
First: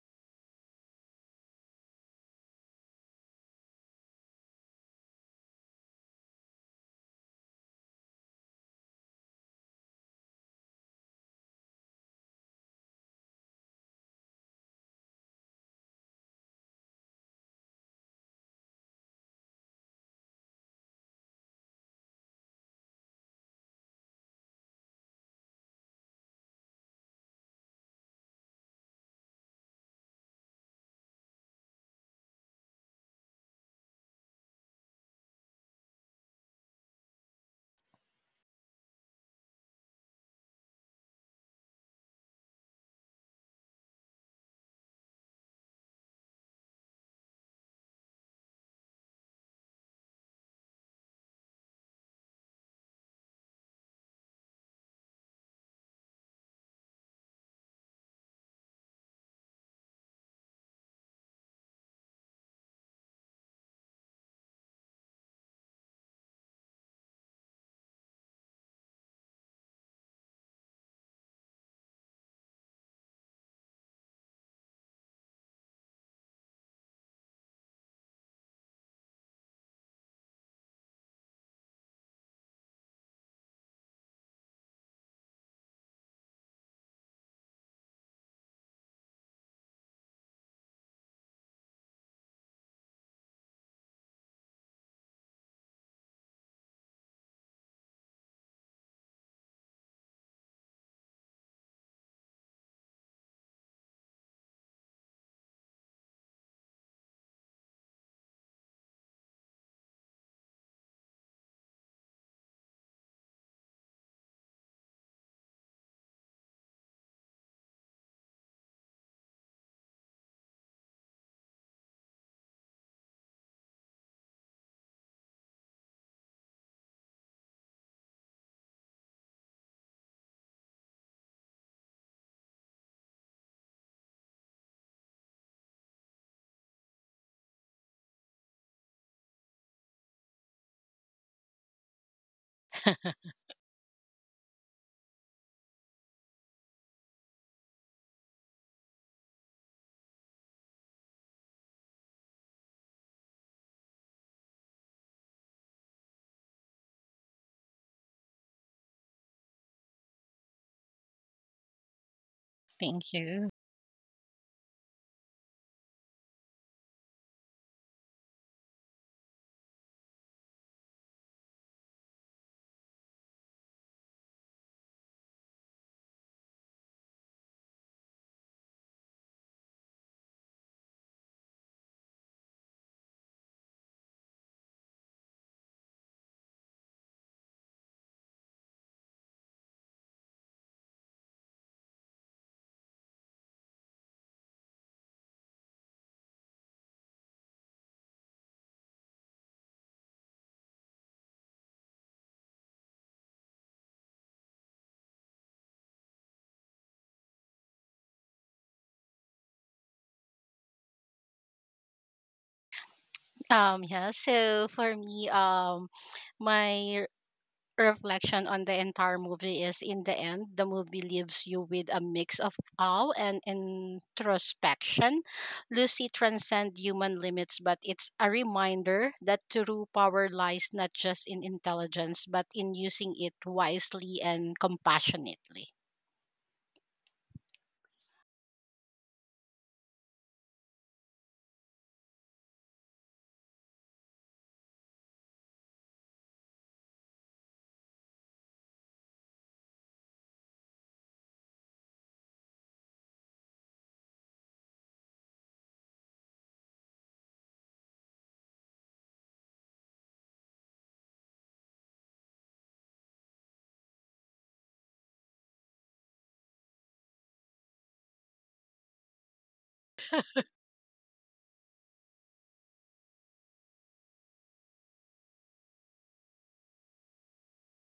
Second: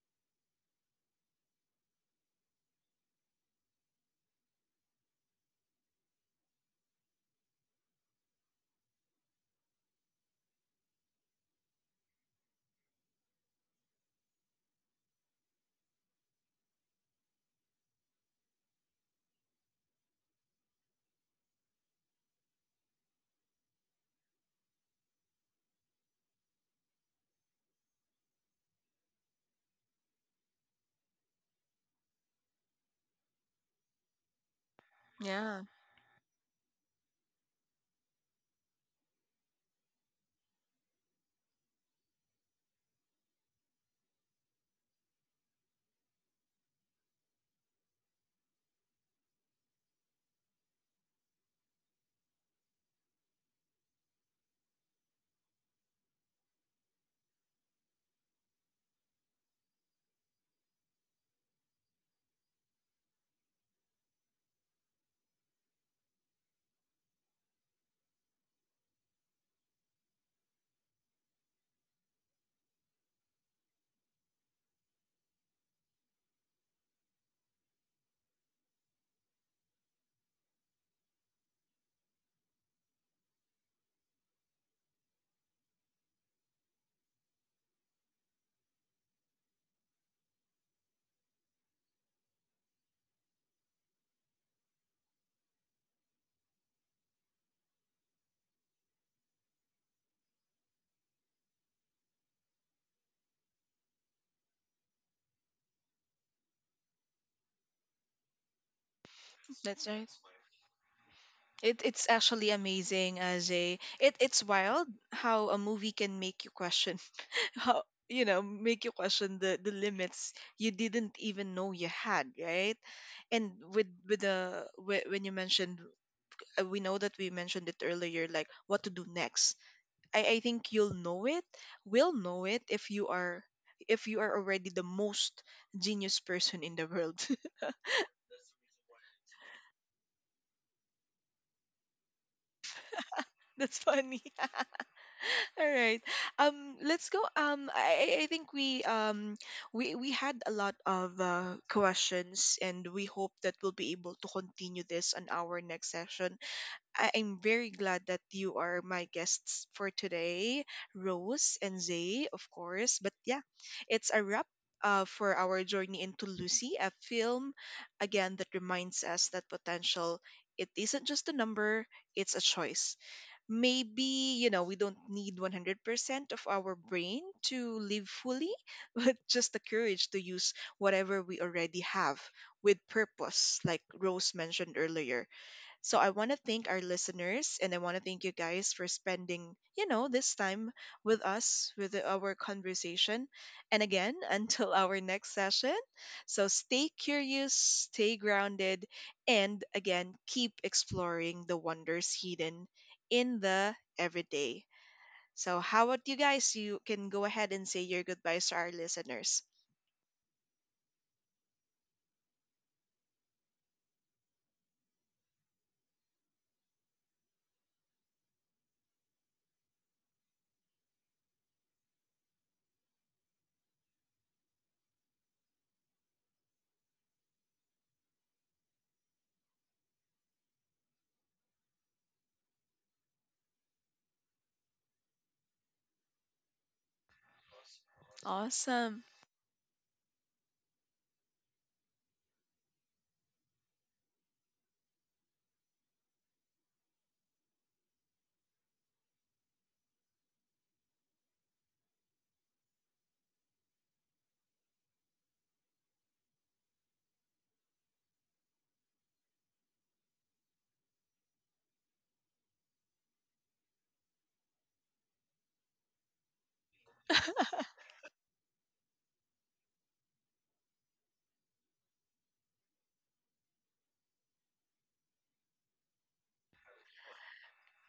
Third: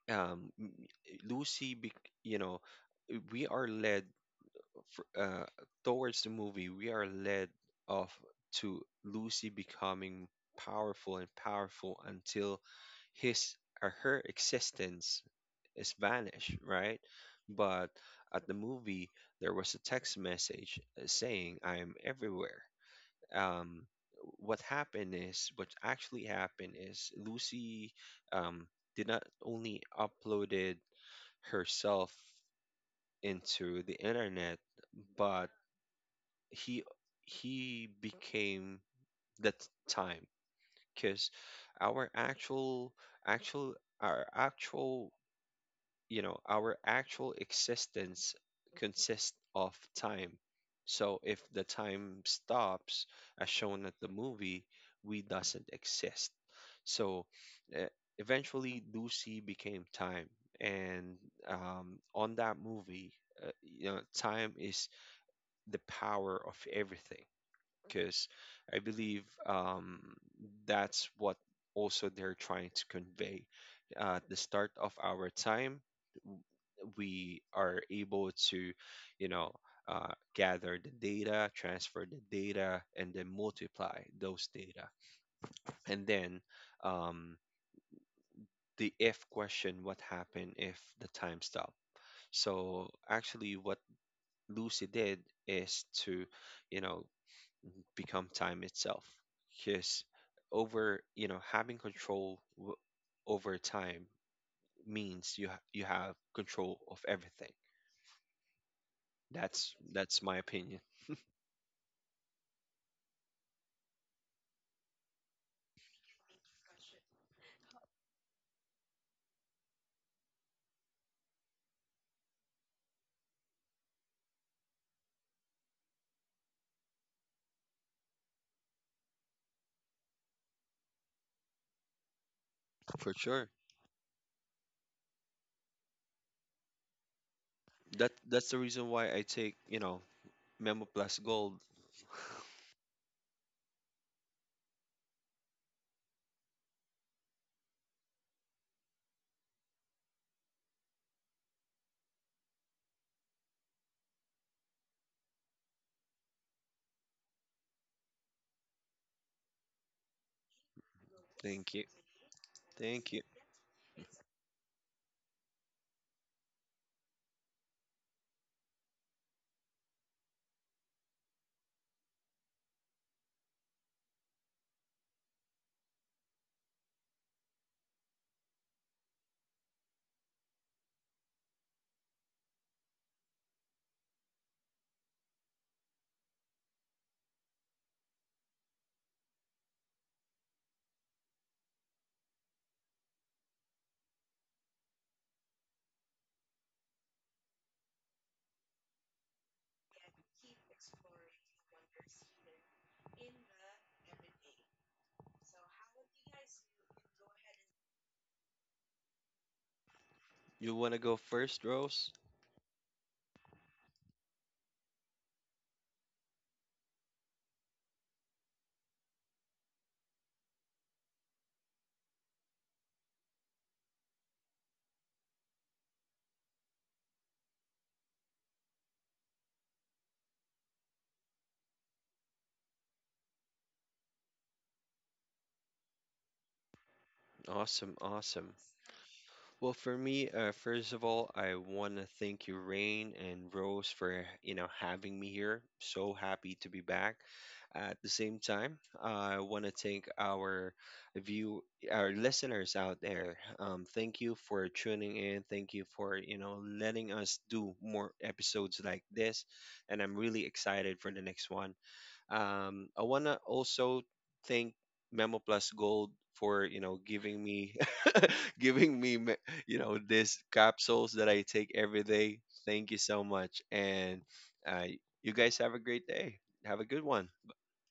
Speaker 2: um m- eh, Lucy bec you know eh, We are led fr- uh towards the movie. We are led off to Lucy becoming powerful and powerful until his or her existence is vanished, right? But at the movie, there was a text message saying, I am everywhere. um what happened is, what actually happened is Lucy um did not only uploaded herself into the internet, but
Speaker 1: Yeah,
Speaker 2: he he became that time. Because our actual actual, you know, our actual existence consists of time. So if the time stops, as shown at the movie, we doesn't exist. So uh, eventually, Lucy became time, and on that movie, you know, time is the power of everything. Because I believe, that's what also they're trying to convey. The start of our time we are able to, you know, gather the data, transfer the data, and then multiply those data. And then um, the if question, what happened if the time stopped? So actually, what Lucy did is to, you know, become time itself. Because over, you know, having over time means you have control of everything.
Speaker 1: that's right.
Speaker 2: That's my opinion.
Speaker 1: It, it's actually amazing as a it, it's wild how a movie can make you question how, you know, make you question the limits you didn't even know you had, right? And with the when you mentioned we know that we mentioned it earlier, like what to do next, I think you'll know it. We'll know it if you
Speaker 2: For
Speaker 1: are,
Speaker 2: sure.
Speaker 1: if you are already the most genius person in the world.
Speaker 2: That that's the reason why I take, you know, Memo Plus Gold.
Speaker 1: That's funny. All right. Let's go. I think we had a lot of questions, and we hope that we'll be able to continue this on our next session. I, am very glad that you are my guests for today, Rose
Speaker 2: Thank you.
Speaker 1: and Zay, of course.
Speaker 2: Thank
Speaker 3: Thank
Speaker 1: But
Speaker 2: you.
Speaker 1: yeah,
Speaker 3: you.
Speaker 1: it's a wrap. For our journey into Lucy, a film again that reminds us that potential, it isn't just a number, it's a choice. Maybe, you know, we don't need 100% of our brain to live fully but just the courage to use whatever we already have with purpose, like Rose mentioned earlier. So I want to thank our listeners, and I want to thank you guys for spending, you know, this time with us with our conversation. And again, until our next session. So stay curious, stay grounded, and again, keep exploring the wonders hidden in the everyday. So how about you guys? You can go ahead and say your goodbyes to our listeners.
Speaker 2: You wanna go first, Rose?
Speaker 3: Yeah, so for me, my reflection on the entire movie is, in the end, the movie leaves you with a mix of awe and introspection. Lucy transcends human limits, but it's a reminder that true power lies not just in intelligence but in using it wisely and compassionately.
Speaker 2: Awesome, awesome.
Speaker 1: Awesome.
Speaker 2: Well, for me, first of all, I want to thank you, Rain and Rose, for, you know, having me here. So happy to be back. At the same time, I want to thank our view, our listeners out there. Thank you for tuning in. Thank you for, you know, letting us do more episodes like this, and I'm really excited for the next one. I wanna also thank Memo Plus Gold for, you know, giving me giving me you know, these capsules that I take every day. Thank you so much, and uh, you guys have a great day. Have a good one.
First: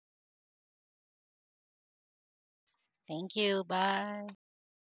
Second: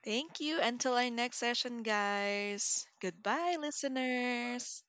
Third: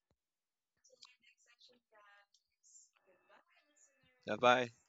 Speaker 1: Thank you. Until our next session, guys.
Speaker 3: Thank
Speaker 1: Goodbye,
Speaker 3: you. Bye.
Speaker 2: Bye bye.
Speaker 1: listeners.